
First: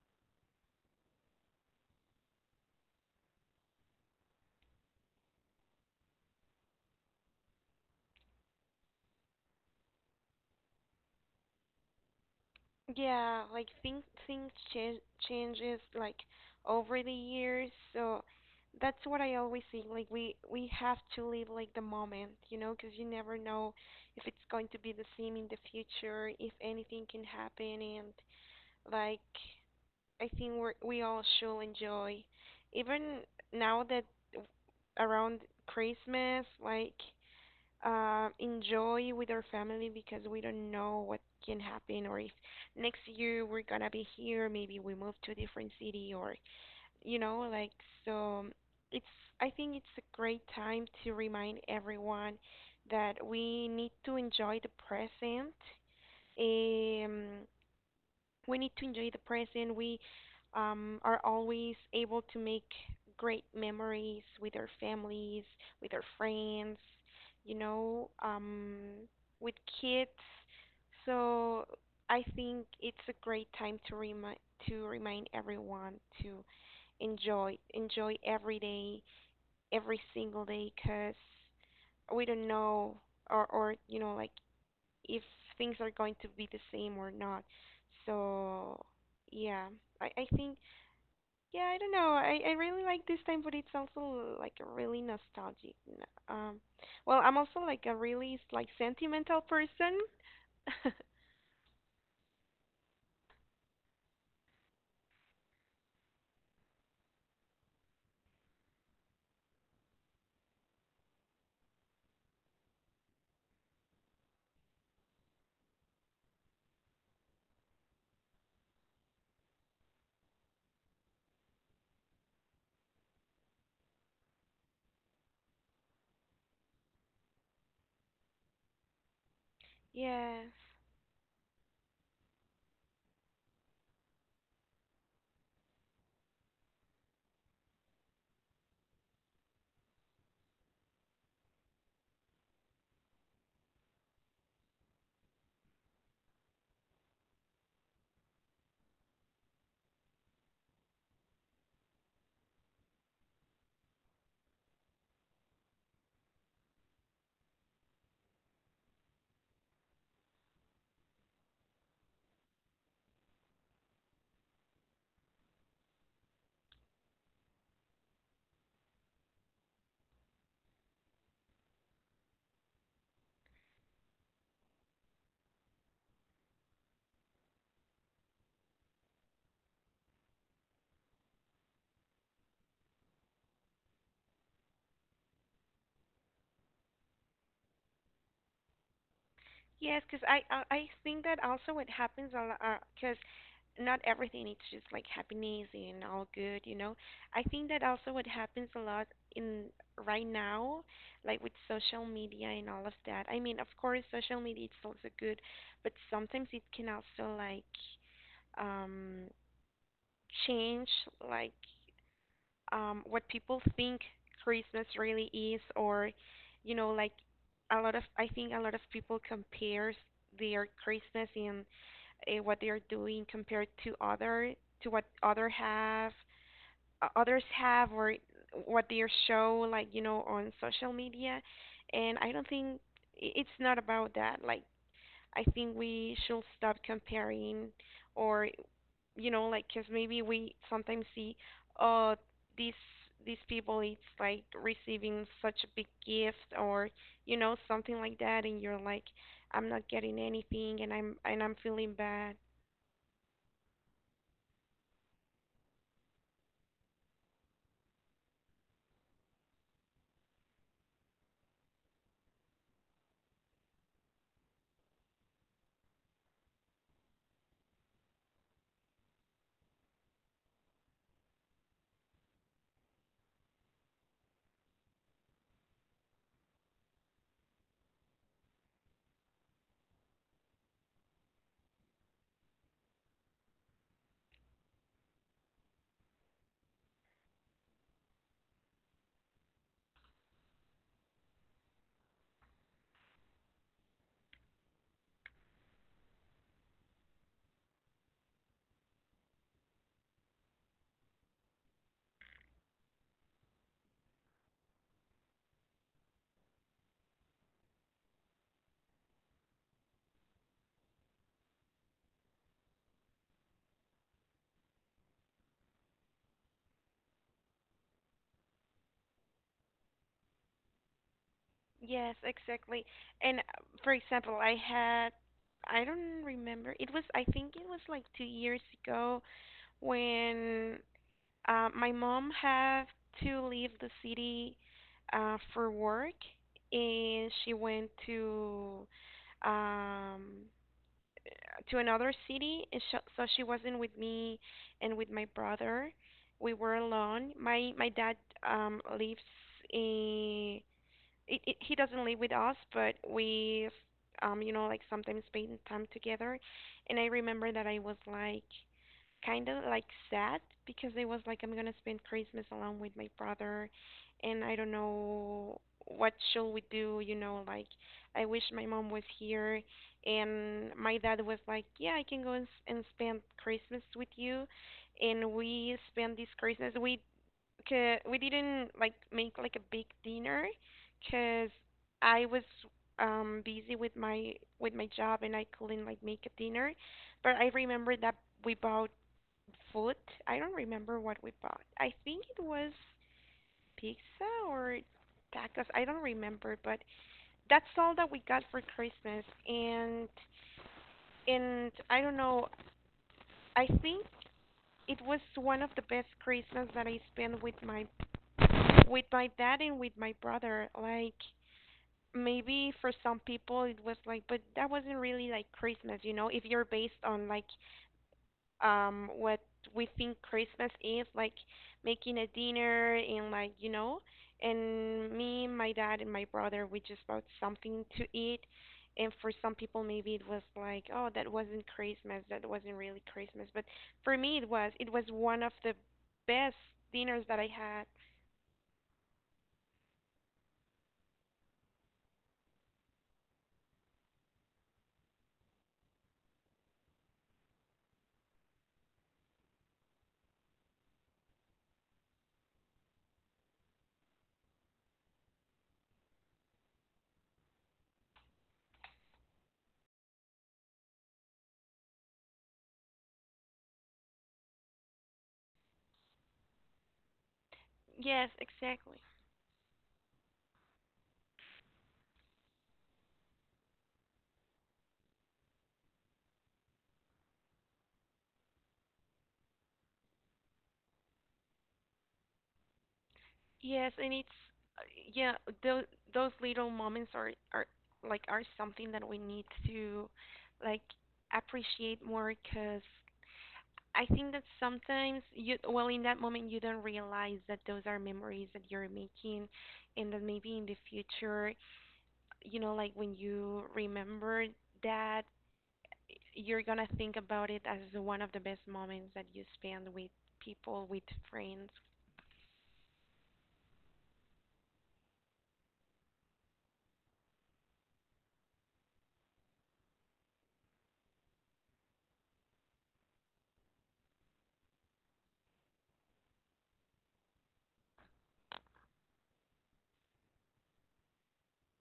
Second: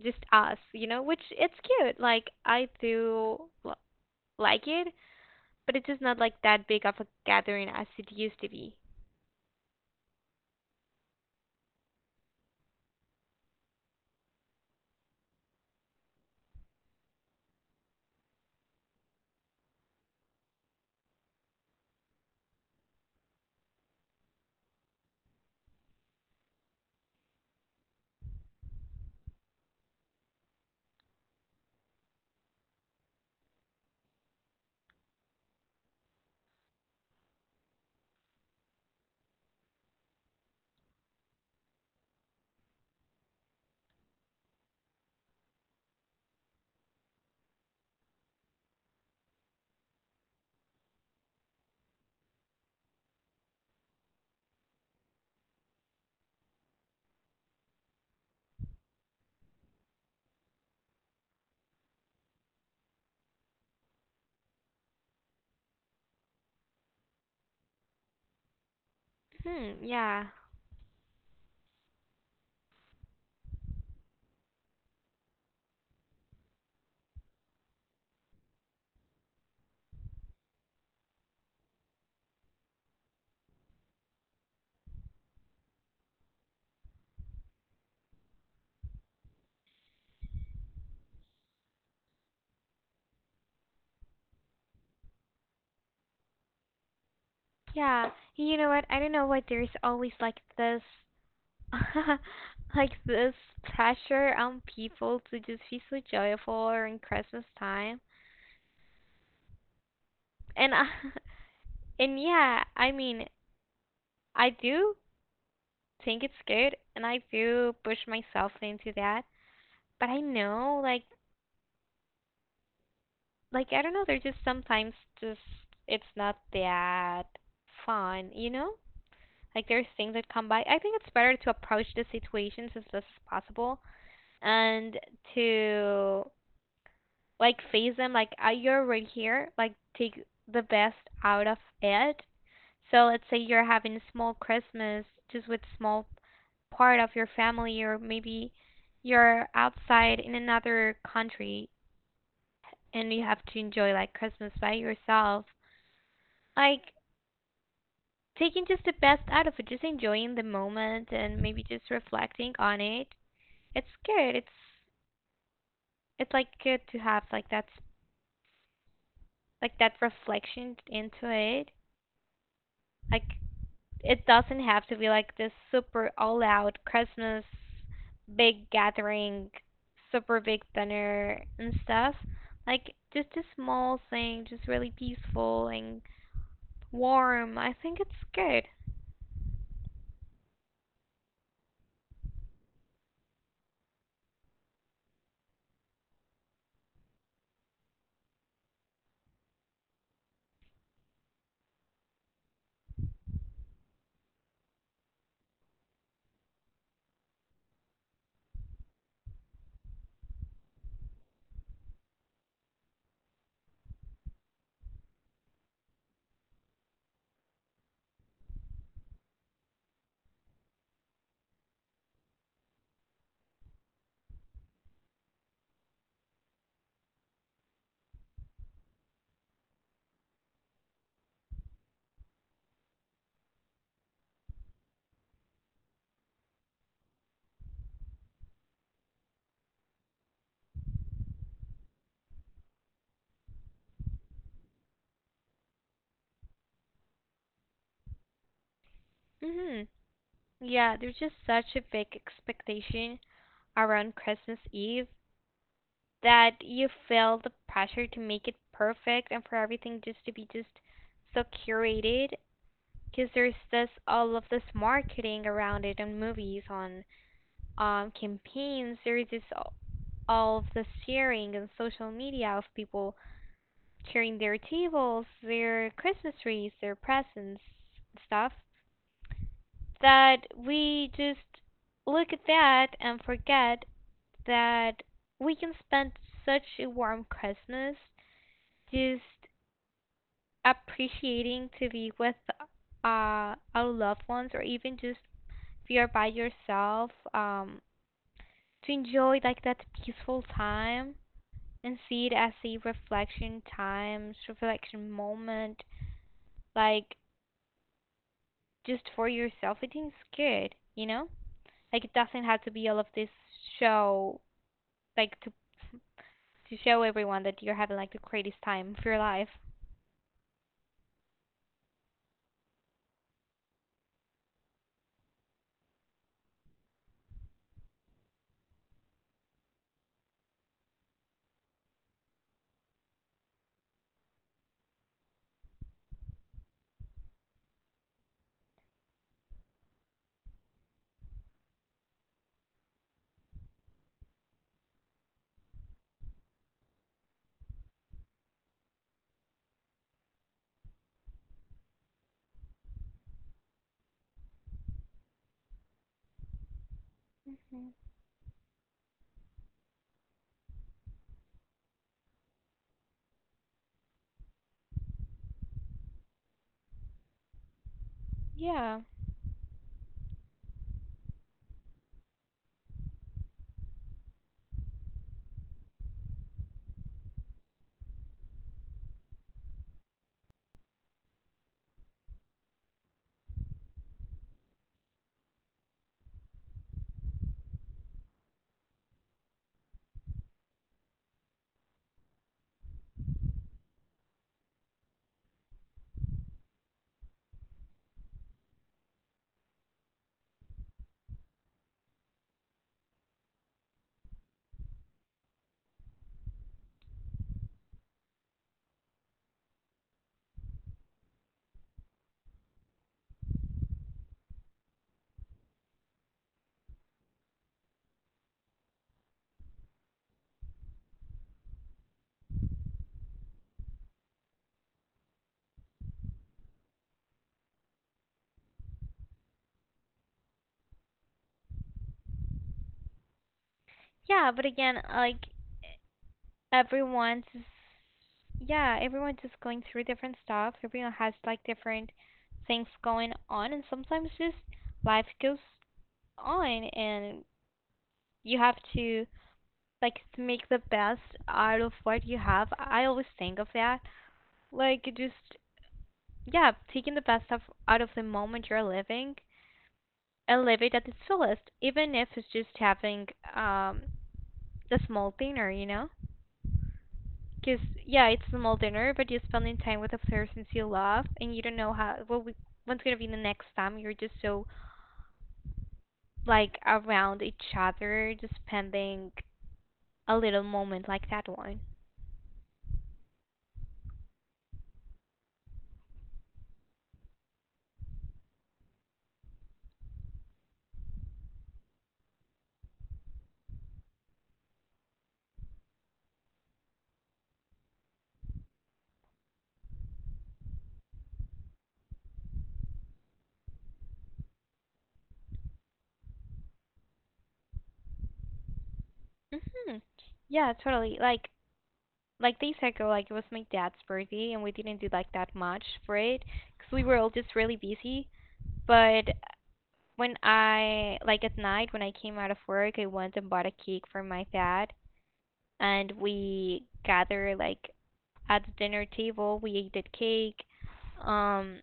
[SPEAKER 2] just us, you know, which it's cute. Like I do l- like it, but it's just not like that big of a gathering as it used to be.
[SPEAKER 1] Yeah, like things change changes like over the years. So that's what I always think. Like we have to live like the moment, you know, because you never know if it's going to be the same in the future, if anything can happen, and like I think we all should enjoy, even now that around Christmas, like enjoy with our family because we don't know what can happen or if next year we're gonna be here, maybe we move to a different city or you know, like so it's I think it's a great time to remind everyone that we need to enjoy the present. Um, we need to enjoy the present. We are always able to make great memories with our families, with our friends, you know, with
[SPEAKER 2] Hmm,
[SPEAKER 1] kids.
[SPEAKER 2] yeah.
[SPEAKER 1] So I think it's a great time to remind everyone to enjoy every day, every single day, because we don't know or you know like if things are going to be the same or not. So yeah, I think yeah I don't know I really like this time, but it's also like a really nostalgic. Um, well I'm also like a
[SPEAKER 2] Yeah.
[SPEAKER 1] really
[SPEAKER 2] You
[SPEAKER 1] like
[SPEAKER 2] know what? I don't know
[SPEAKER 1] sentimental
[SPEAKER 2] why there's
[SPEAKER 1] person.
[SPEAKER 2] always like this
[SPEAKER 1] (laughs)
[SPEAKER 2] (laughs) like this pressure on people to just be so joyful around Christmas time. And I, (laughs) and yeah, I mean, I do think it's good, and I do push myself into that. But I know, like I don't know, there's just sometimes just it's not that fun, you know? Like there's things that
[SPEAKER 1] Yeah.
[SPEAKER 2] come by. I think it's better to approach the situations as best as possible and to like face them like you're right here, like take the best out of it. So let's say you're having a small Christmas, just with small part of your family, or maybe you're outside in another country and you have to enjoy like Christmas by yourself. Like taking just the best out of it, just enjoying the moment and maybe just reflecting on it. It's good, it's like good to have like that reflection into it. Like it doesn't have to be like this super all out Christmas big gathering, super big dinner and stuff. Like just a small thing, just really peaceful and warm. I think it's good.
[SPEAKER 1] Yes, because I I think that also what happens a lot because not everything it's just like happiness and all good, you know. I think that also what happens a lot in right now, like with social media and all of that. I mean, of course, social media it's also good, but sometimes it can also like um change like what people think Christmas really is, or you know, like a lot of I think a lot of people compares their Christmas and what they are doing compared to other to what other have others have or what they show like you know on social media, and I don't think it's not about that. Like I think we should stop comparing or you know, like, cause maybe we sometimes see, oh, these these people, it's like receiving such a big gift or, you know, something like that, and you're like, I'm
[SPEAKER 2] Mhm.
[SPEAKER 1] not getting anything, and
[SPEAKER 2] Yeah, there's
[SPEAKER 1] I'm
[SPEAKER 2] just
[SPEAKER 1] and I'm
[SPEAKER 2] such a
[SPEAKER 1] feeling
[SPEAKER 2] big
[SPEAKER 1] bad.
[SPEAKER 2] expectation around Christmas Eve that you feel the pressure to make it perfect and for everything just to be just so curated, because there's this all of this marketing around it on movies, on campaigns, there's this of the sharing on social media of people sharing their tables, their Christmas trees, their presents, stuff that we just look at that and forget that we can spend such a warm Christmas just appreciating to be with our loved ones, or even just if you're by yourself, to enjoy like that peaceful time and see it as a reflection time, reflection moment, like just for yourself. I think it's good, you know? Like it doesn't have to be all of this show, like to show everyone that you're having like the greatest time of your life.
[SPEAKER 1] Yes, exactly. And for example, I don't remember. It was, I think it was like 2 years ago when my mom had to leave the city for work, and she went um, to another city, and so she wasn't with me and with my brother. We were alone. My dad lives in. He doesn't live with us, but we, you know, like sometimes spend time together. And I remember that I
[SPEAKER 2] Hmm.
[SPEAKER 1] was like kind of like sad because it was like I'm gonna spend Christmas alone with my brother, and I don't know what should we do. You know, like I wish my mom
[SPEAKER 2] Yeah.
[SPEAKER 1] was here, and my dad was like, "Yeah, I can go and, and spend Christmas with you," and we spent this Christmas. We we didn't like make like a big dinner, cause I was busy with my job and I couldn't like make a dinner, but I remember that we bought food. I don't remember what we bought. I think it was pizza or tacos. I don't remember, but that's all that we got for Christmas. And I don't know. I think it was one of the best Christmas that I spent with my dad and with my brother. Like maybe for some people it was like, but that wasn't really like Christmas, you know. If you're based on like what we think Christmas is, like making a dinner and like, you know, and me, my dad and my brother, we just bought something to eat. And for some people maybe it was like, oh, that wasn't Christmas, that wasn't really Christmas. But for me it
[SPEAKER 2] Yeah, but
[SPEAKER 1] was. It
[SPEAKER 2] again,
[SPEAKER 1] was one
[SPEAKER 2] like
[SPEAKER 1] of the best dinners that
[SPEAKER 2] everyone's
[SPEAKER 1] I had.
[SPEAKER 2] yeah, everyone's just going through different stuff. Everyone has like different things going on, and sometimes just life goes on, and you have to like to make the best out of what you have. I always think of that, like just yeah, taking the best of out of the moment you're living and live it at its fullest, even if it's just having um a small dinner, you know. Because, yeah,
[SPEAKER 1] Yes,
[SPEAKER 2] it's a small
[SPEAKER 1] exactly.
[SPEAKER 2] dinner, but you're spending time with the person you love, and you don't know how, what's going to be the next time. You're just so, like, around each other, just spending a little moment like that one.
[SPEAKER 1] Yes, and it's uh, yeah, those those little moments are something that we need to like appreciate more because I think that sometimes you well in that moment you don't realize that those are memories that you're making and that maybe in the future, you know, like when you remember that you're gonna think about it as one of the best moments that you spend
[SPEAKER 2] Hmm.
[SPEAKER 1] with
[SPEAKER 2] Yeah,
[SPEAKER 1] people, with
[SPEAKER 2] totally.
[SPEAKER 1] friends.
[SPEAKER 2] Like days ago, like, it was my dad's birthday, and we didn't do, like, that much for it, because we were all just really busy. But when I, like, at night, when I came out of work, I went and bought a cake for my dad, and we gather like at the dinner table. We ate cake, um,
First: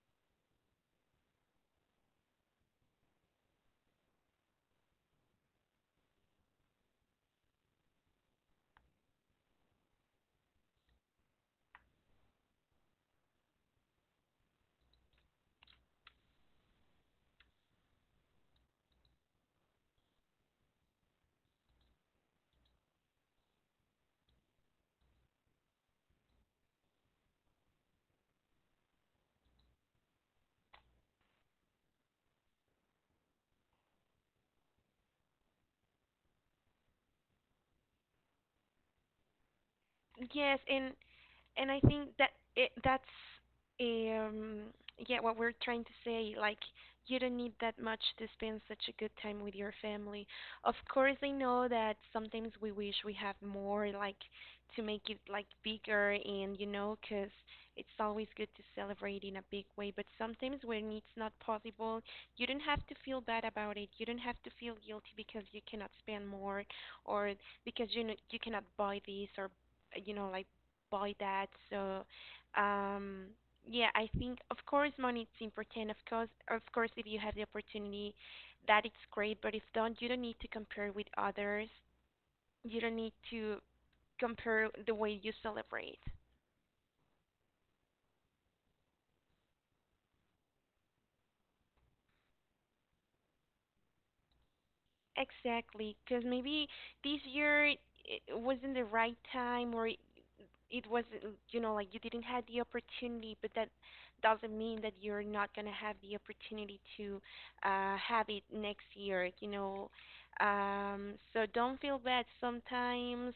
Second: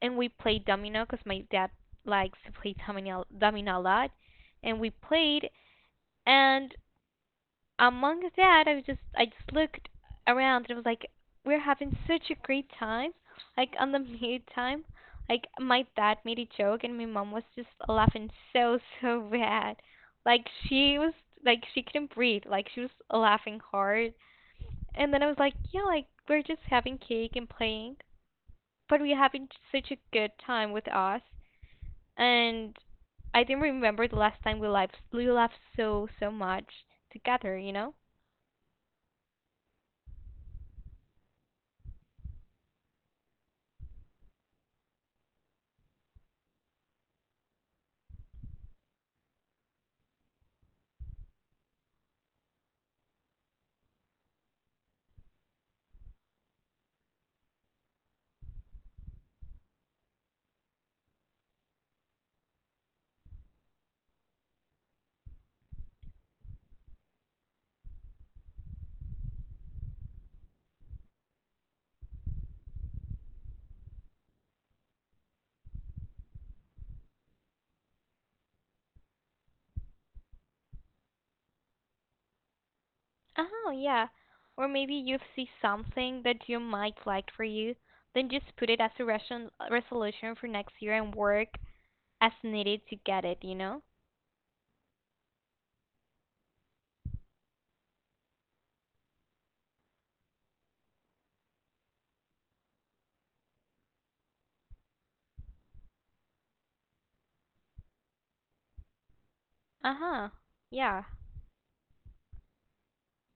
[SPEAKER 2] and we played domino because my dad likes to play domino a lot, and we played. And among that, I just looked around and it was like, we're having such a great time. Like on the (laughs) mute time, like my dad made a joke and my mom was just laughing so so bad. Like she was like she couldn't breathe. Like she was laughing hard, and then I was like, yeah, like we're just having cake and playing, but we're having such a good time with us. And I didn't remember the last time we laughed so so much together, you know?
[SPEAKER 1] Yes, and I think that that's um, yeah what we're trying to say. Like you don't need that much to spend such a good time with your family. Of course, I know that sometimes we wish we have more, like to make it like bigger, and you know, 'cause it's always good to celebrate in a big way. But sometimes when it's not possible, you don't have to feel bad about it. You don't have to feel guilty because you cannot spend more, or because you know, you cannot buy this or you know like by that. So, um, yeah, I think of course money is important. Of course, if you have the opportunity, that it's great. But if don't, you don't need to compare with others. You don't need to
[SPEAKER 2] Oh yeah. Or
[SPEAKER 1] compare
[SPEAKER 2] maybe
[SPEAKER 1] the
[SPEAKER 2] you
[SPEAKER 1] way you
[SPEAKER 2] see
[SPEAKER 1] celebrate.
[SPEAKER 2] something that you might like for you, then just put it as a resolution for next year and work as needed to get it, you know?
[SPEAKER 1] Exactly, because maybe this year it wasn't the right time, or it wasn't like you didn't have the opportunity. But that doesn't mean that you're not going to have the opportunity to have it next year.
[SPEAKER 2] Uh huh. Yeah.
[SPEAKER 1] So don't feel bad sometimes,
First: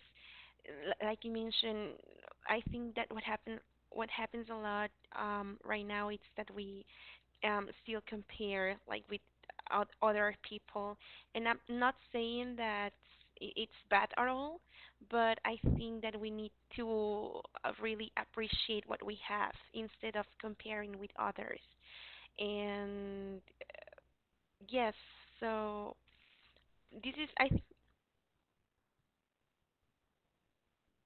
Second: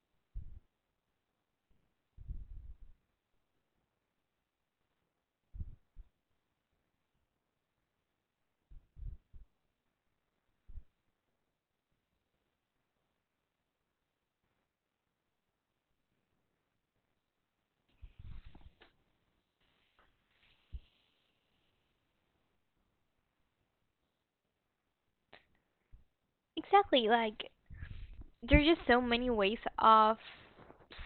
[SPEAKER 1] like you mentioned. I think that what happens a lot right now, it's that we still compare, like, with other people. And I'm not saying that it's bad at all, but I think that we need to really appreciate what we have instead of comparing with others. And yes, so
[SPEAKER 2] Exactly.
[SPEAKER 1] this is I
[SPEAKER 2] Like
[SPEAKER 1] th-
[SPEAKER 2] there's just so many ways of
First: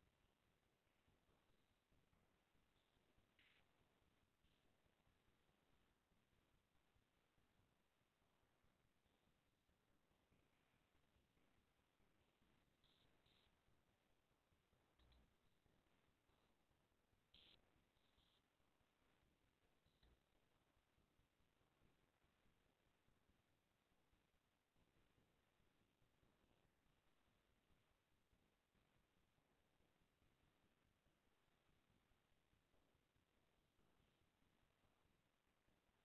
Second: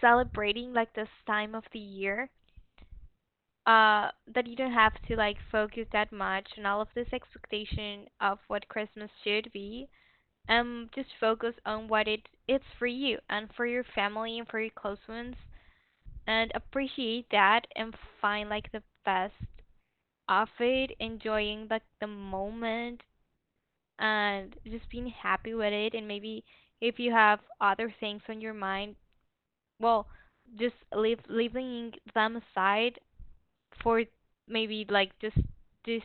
[SPEAKER 2] celebrating like this time of the year uh that you don't have to like focus that much on all of this expectation of what Christmas should be. Just focus on what it's for you and for your family and for your close ones, and appreciate that and find like the best of it, enjoying like the moment and just being happy with it. And maybe if you have other things on your mind, well, just leave leaving them aside for maybe like just this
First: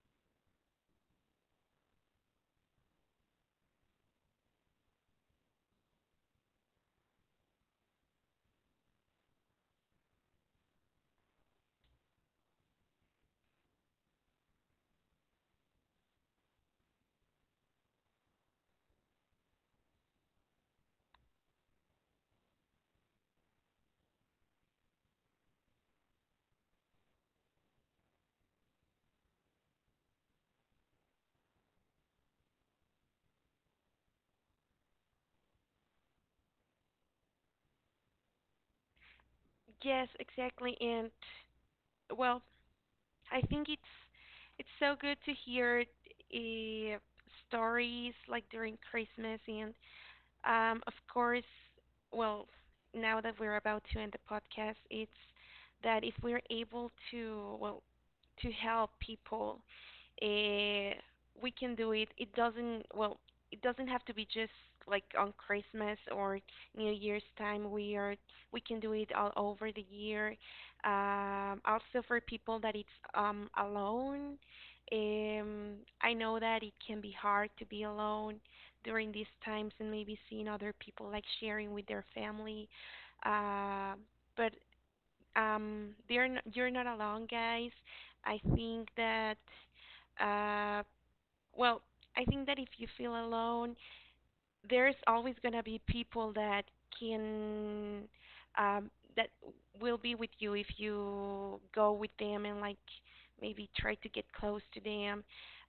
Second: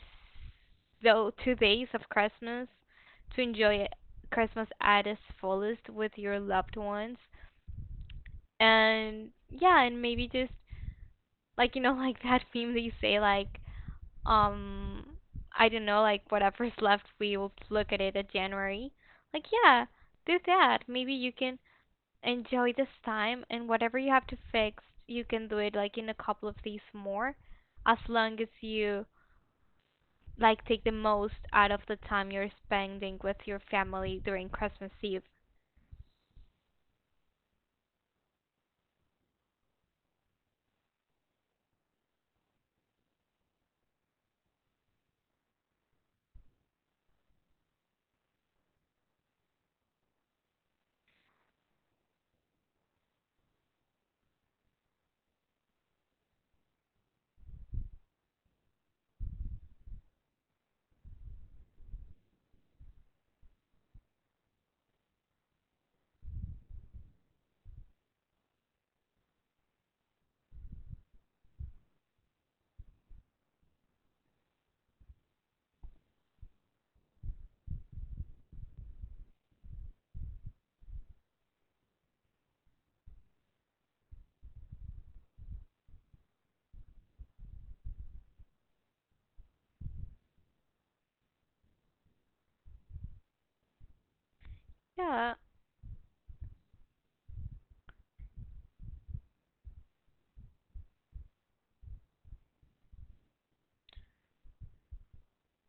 [SPEAKER 2] though 2 days of Christmas to enjoy Christmas at its fullest with your loved ones. And yeah, and maybe just like you know, (laughs) like that meme that you say like, um I don't know, like whatever's left we will look at it at January. Like yeah, do that. Maybe you can enjoy this time, and whatever you have to fix, you can do it like in a couple of days more, as long as you like take the most out of the time you're spending with your family during Christmas Eve.
[SPEAKER 1] yes, exactly. And, well, I think it's so good to hear, uh, stories like during Christmas. And of course, well, now that we're about to end the podcast, it's that if we're able to, well, to help people. Uh, we can do it. It doesn't well. It doesn't have to be just like on Christmas or New Year's time. We can do it all over the year. Also for people that it's, um, alone. Um, I know that it can be hard to be alone during these times, and maybe seeing other people like sharing with their family. Uh, but you're not alone, guys. I think that, uh, well, I think that if you feel alone, there's always
[SPEAKER 2] Yeah.
[SPEAKER 1] gonna be people that can, um, that will be with you if you go with them and, like, maybe try to get close to them.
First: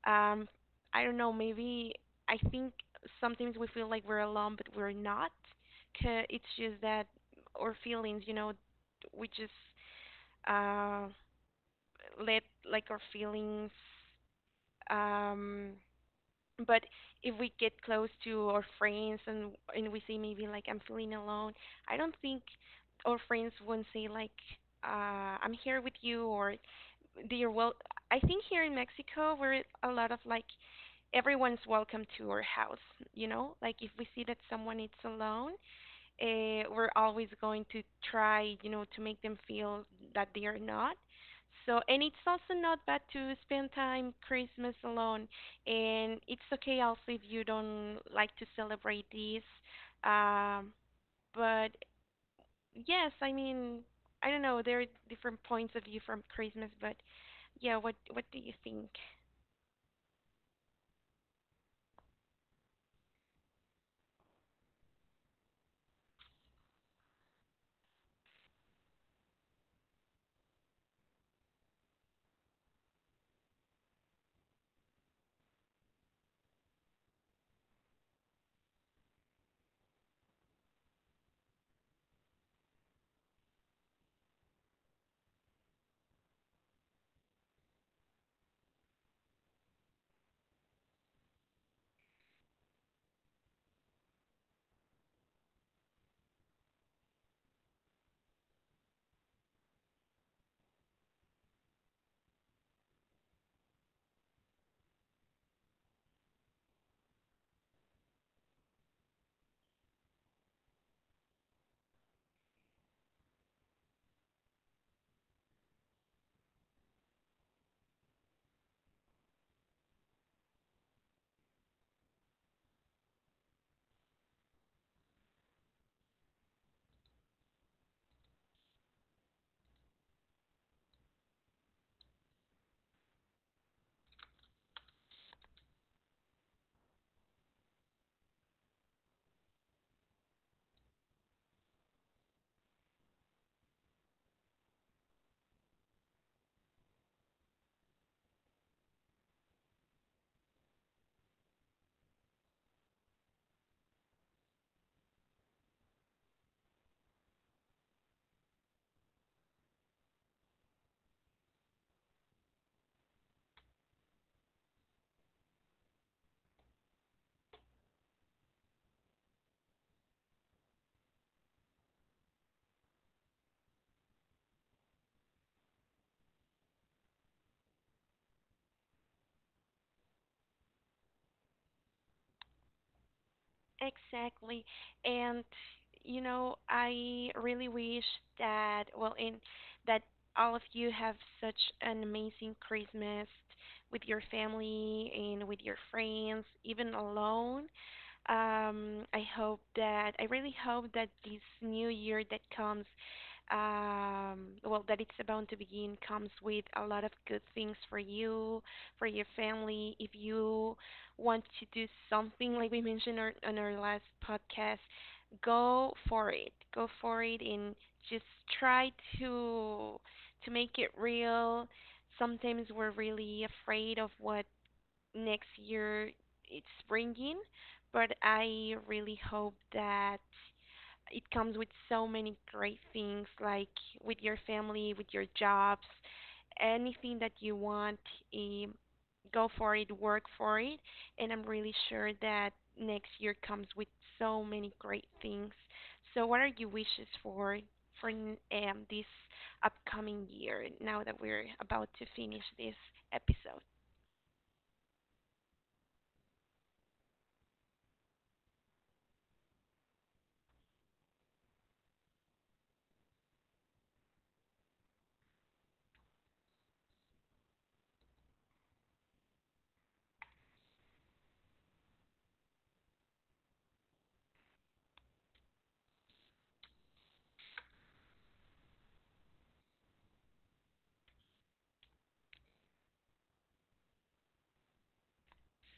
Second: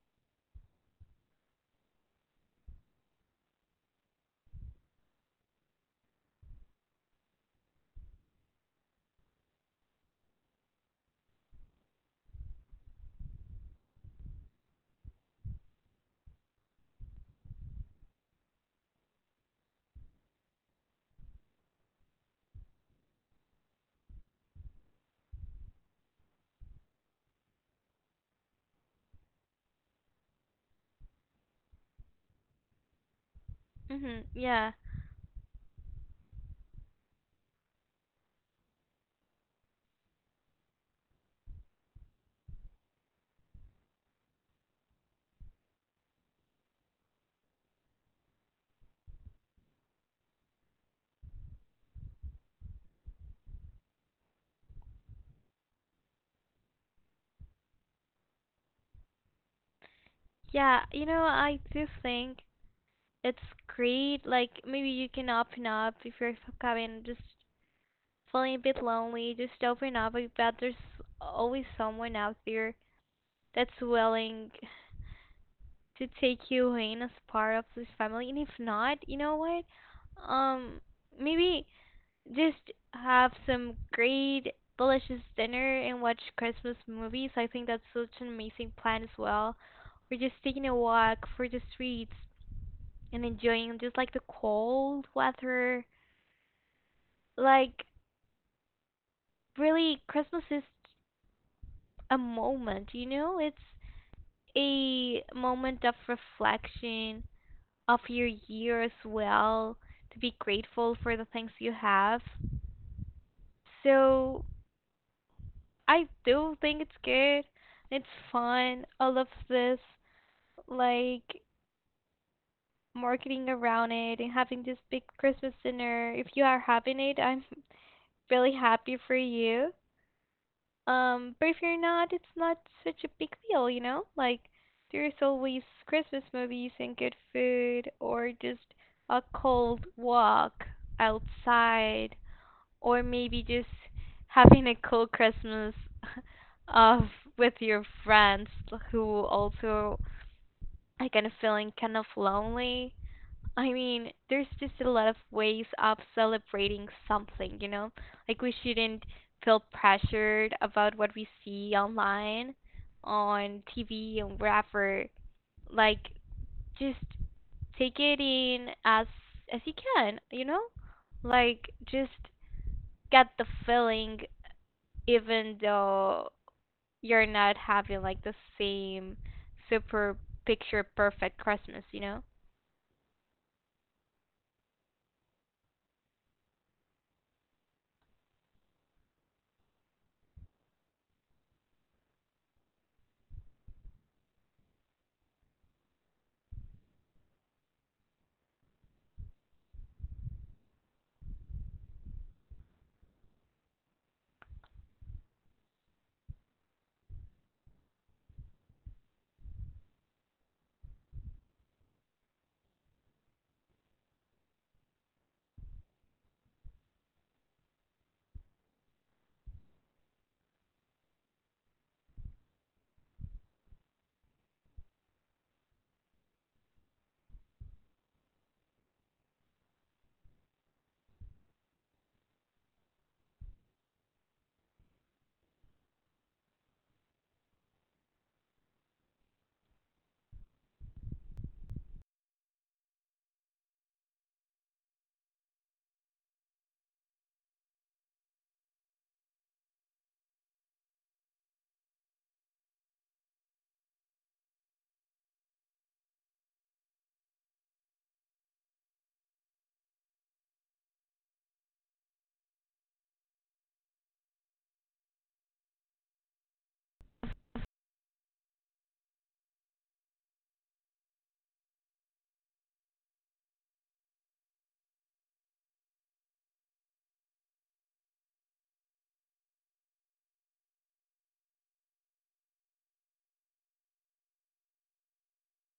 [SPEAKER 1] Um, I don't know. Maybe I think sometimes we feel like we're alone, but we're not. 'Cause it's just that our feelings, you know, we just, uh, let, like, our feelings, um but if we get close to our friends, and we say, maybe like, I'm feeling alone, I don't think our friends won't say, like, I'm here with you. Or they're, well, I think here in Mexico we're a lot of like everyone's welcome to our house, you know? Like if we
[SPEAKER 2] Mhm.
[SPEAKER 1] see that
[SPEAKER 2] Yeah.
[SPEAKER 1] someone is alone, we're always going to try, you know, to make them feel that they are not. So, and it's also not bad to spend time Christmas alone, and it's okay also if you don't like to celebrate this. Um, but yes, I mean, I don't know. There are different points of view from Christmas, but yeah, what do you think?
[SPEAKER 2] Yeah, you know, I do think it's great. Like maybe you can open up if you're having just feeling a bit lonely, just open up. I bet there's always someone out there that's willing to take you in as part of this family. And if not, you know what? Um, Maybe just have some great delicious dinner and watch Christmas movies. I think that's such an amazing plan as well. We're just taking a walk through the streets and enjoying just like the cold weather. Like really Christmas is a moment, you know? It's a moment of reflection of your year as well, to be grateful for the things you have. So I do think it's good. It's fun, I love this, like marketing around it and having this big Christmas dinner. If you are having it, I'm (laughs) really happy for you. But if you're not, it's not such a big deal, you know? Like, there's always Christmas movies and good food, or just a cold walk outside, or maybe just having a cool Christmas (laughs) of with your friends who also are kind of feeling kind of lonely. I mean, there's just a lot of ways of celebrating something, you know? Like we shouldn't feel pressured about what we see online on TV and wherever. Like just take it in as you can, you know? Like just get the feeling even though you're not having like the same super picture perfect Christmas, you know?
[SPEAKER 1] Exactly. And you know, I really wish that, well, in that all of you have such an amazing Christmas with your family and with your friends, even alone. I really hope that this new year that comes, well, that it's about to begin, comes with a lot of good things for you, for your family. If you want to do something, like we mentioned on our last podcast, go for it. Go for it, and just try to to make it real. Sometimes we're really afraid of what next year it's springing, but I really hope that it comes with so many great things, like with your family, with your jobs, anything that you want, um, go for it, work for it, and I'm really sure that next year comes with so many great things. So what are your wishes for for this upcoming year now that we're about to finish this episode?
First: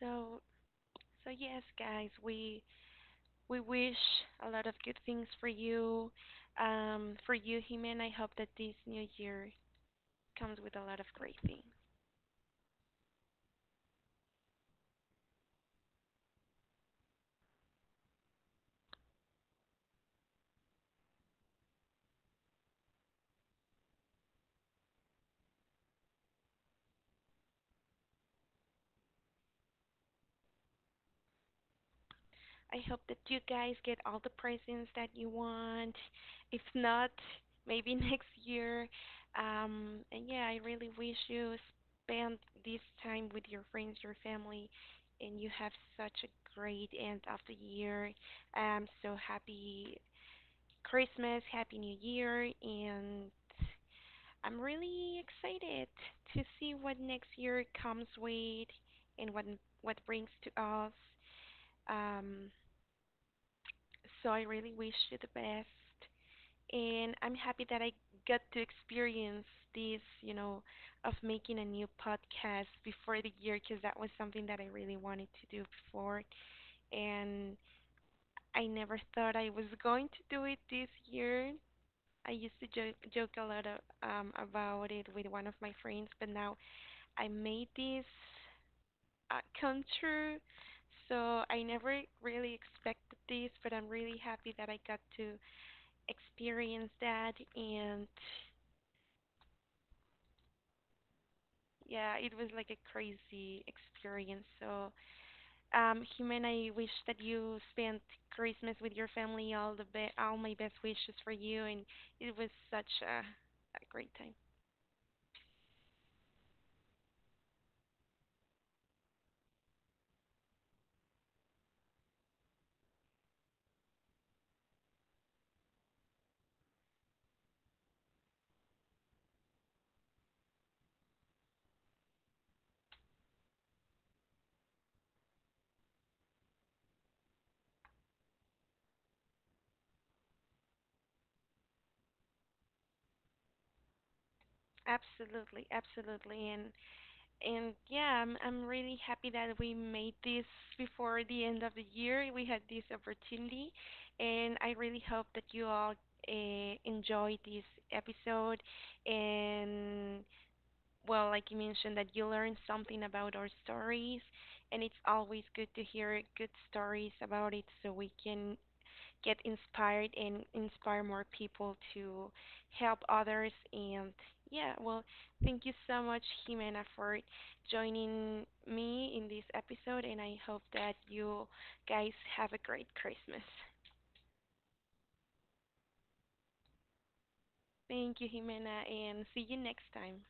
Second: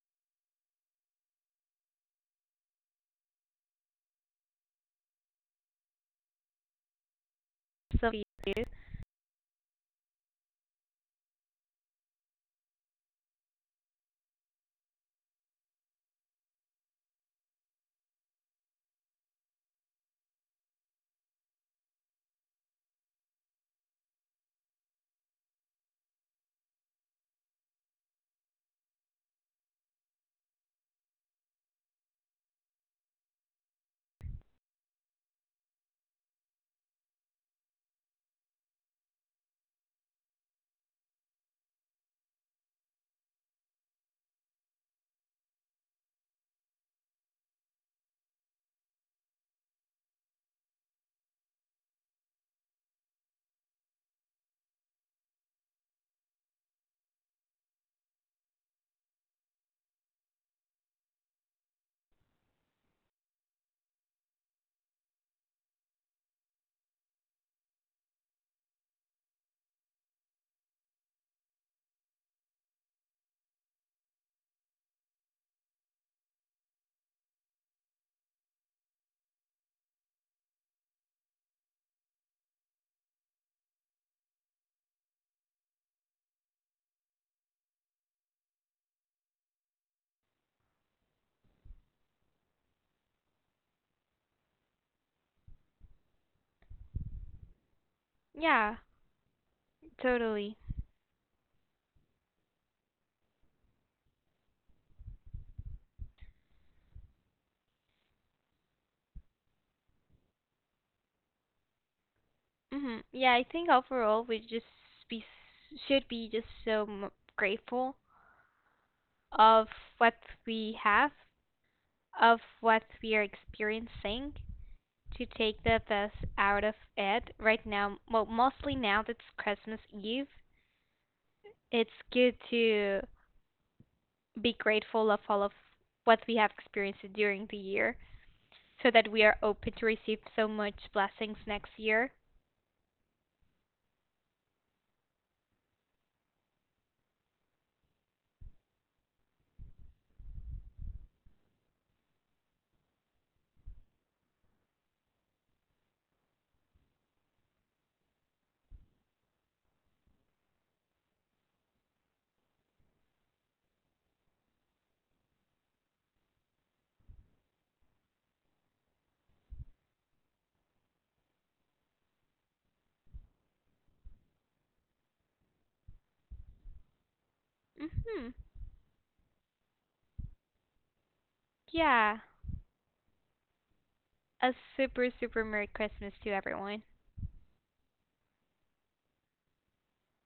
[SPEAKER 1] So So yes, guys, we wish a lot of good things for you, Jimen. I
[SPEAKER 2] So
[SPEAKER 1] hope that this new year comes with a lot of great things. I hope that you guys get all the presents that you want. If not, maybe (laughs) next year. And yeah, I really wish you spend this time with your friends, your family, and you have such a great end of the year. I'm so happy Christmas, Happy New Year, and I'm really excited to see what next year comes with and what brings to us. Um, so I really wish you the best, and I'm happy that I got to experience this, you know, of making a new podcast before the year, because that was something that I really wanted to do before, and I never thought I was going to do it this year. I used to joke a lot of, about it with one of my friends, but now I made this, come true. So I never really expected this, but I'm really happy that I got to experience that. And
[SPEAKER 2] yeah, totally.
[SPEAKER 1] yeah, it was like a crazy experience. So, Jimena, I wish that you spent Christmas with your family. All my best wishes for you, and it was such
[SPEAKER 2] Hmm. Yeah, I think
[SPEAKER 1] a great
[SPEAKER 2] overall
[SPEAKER 1] time.
[SPEAKER 2] we just be should be just so grateful of what we have, of what we are experiencing, to take the best out of it right now. Well, mostly now that's Christmas Eve. It's good to be grateful of all of what we have experienced during the year so that we are open to receive so much blessings next year.
[SPEAKER 1] Absolutely, absolutely, And yeah, I'm really happy that we made this before the end of the year. We had this opportunity, and I really hope that you all enjoyed this episode. And, well, like you mentioned, that you learned something about our stories, and it's always good to hear good stories about it, so we can get inspired and inspire more people to help others. And yeah, well, thank you so much, Jimena, for
[SPEAKER 2] Mhm.
[SPEAKER 1] joining me in this episode. And I hope that you guys
[SPEAKER 2] Yeah.
[SPEAKER 1] have a great Christmas.
[SPEAKER 2] A super super merry Christmas to everyone.
[SPEAKER 1] Thank you, Jimena, and see you next time.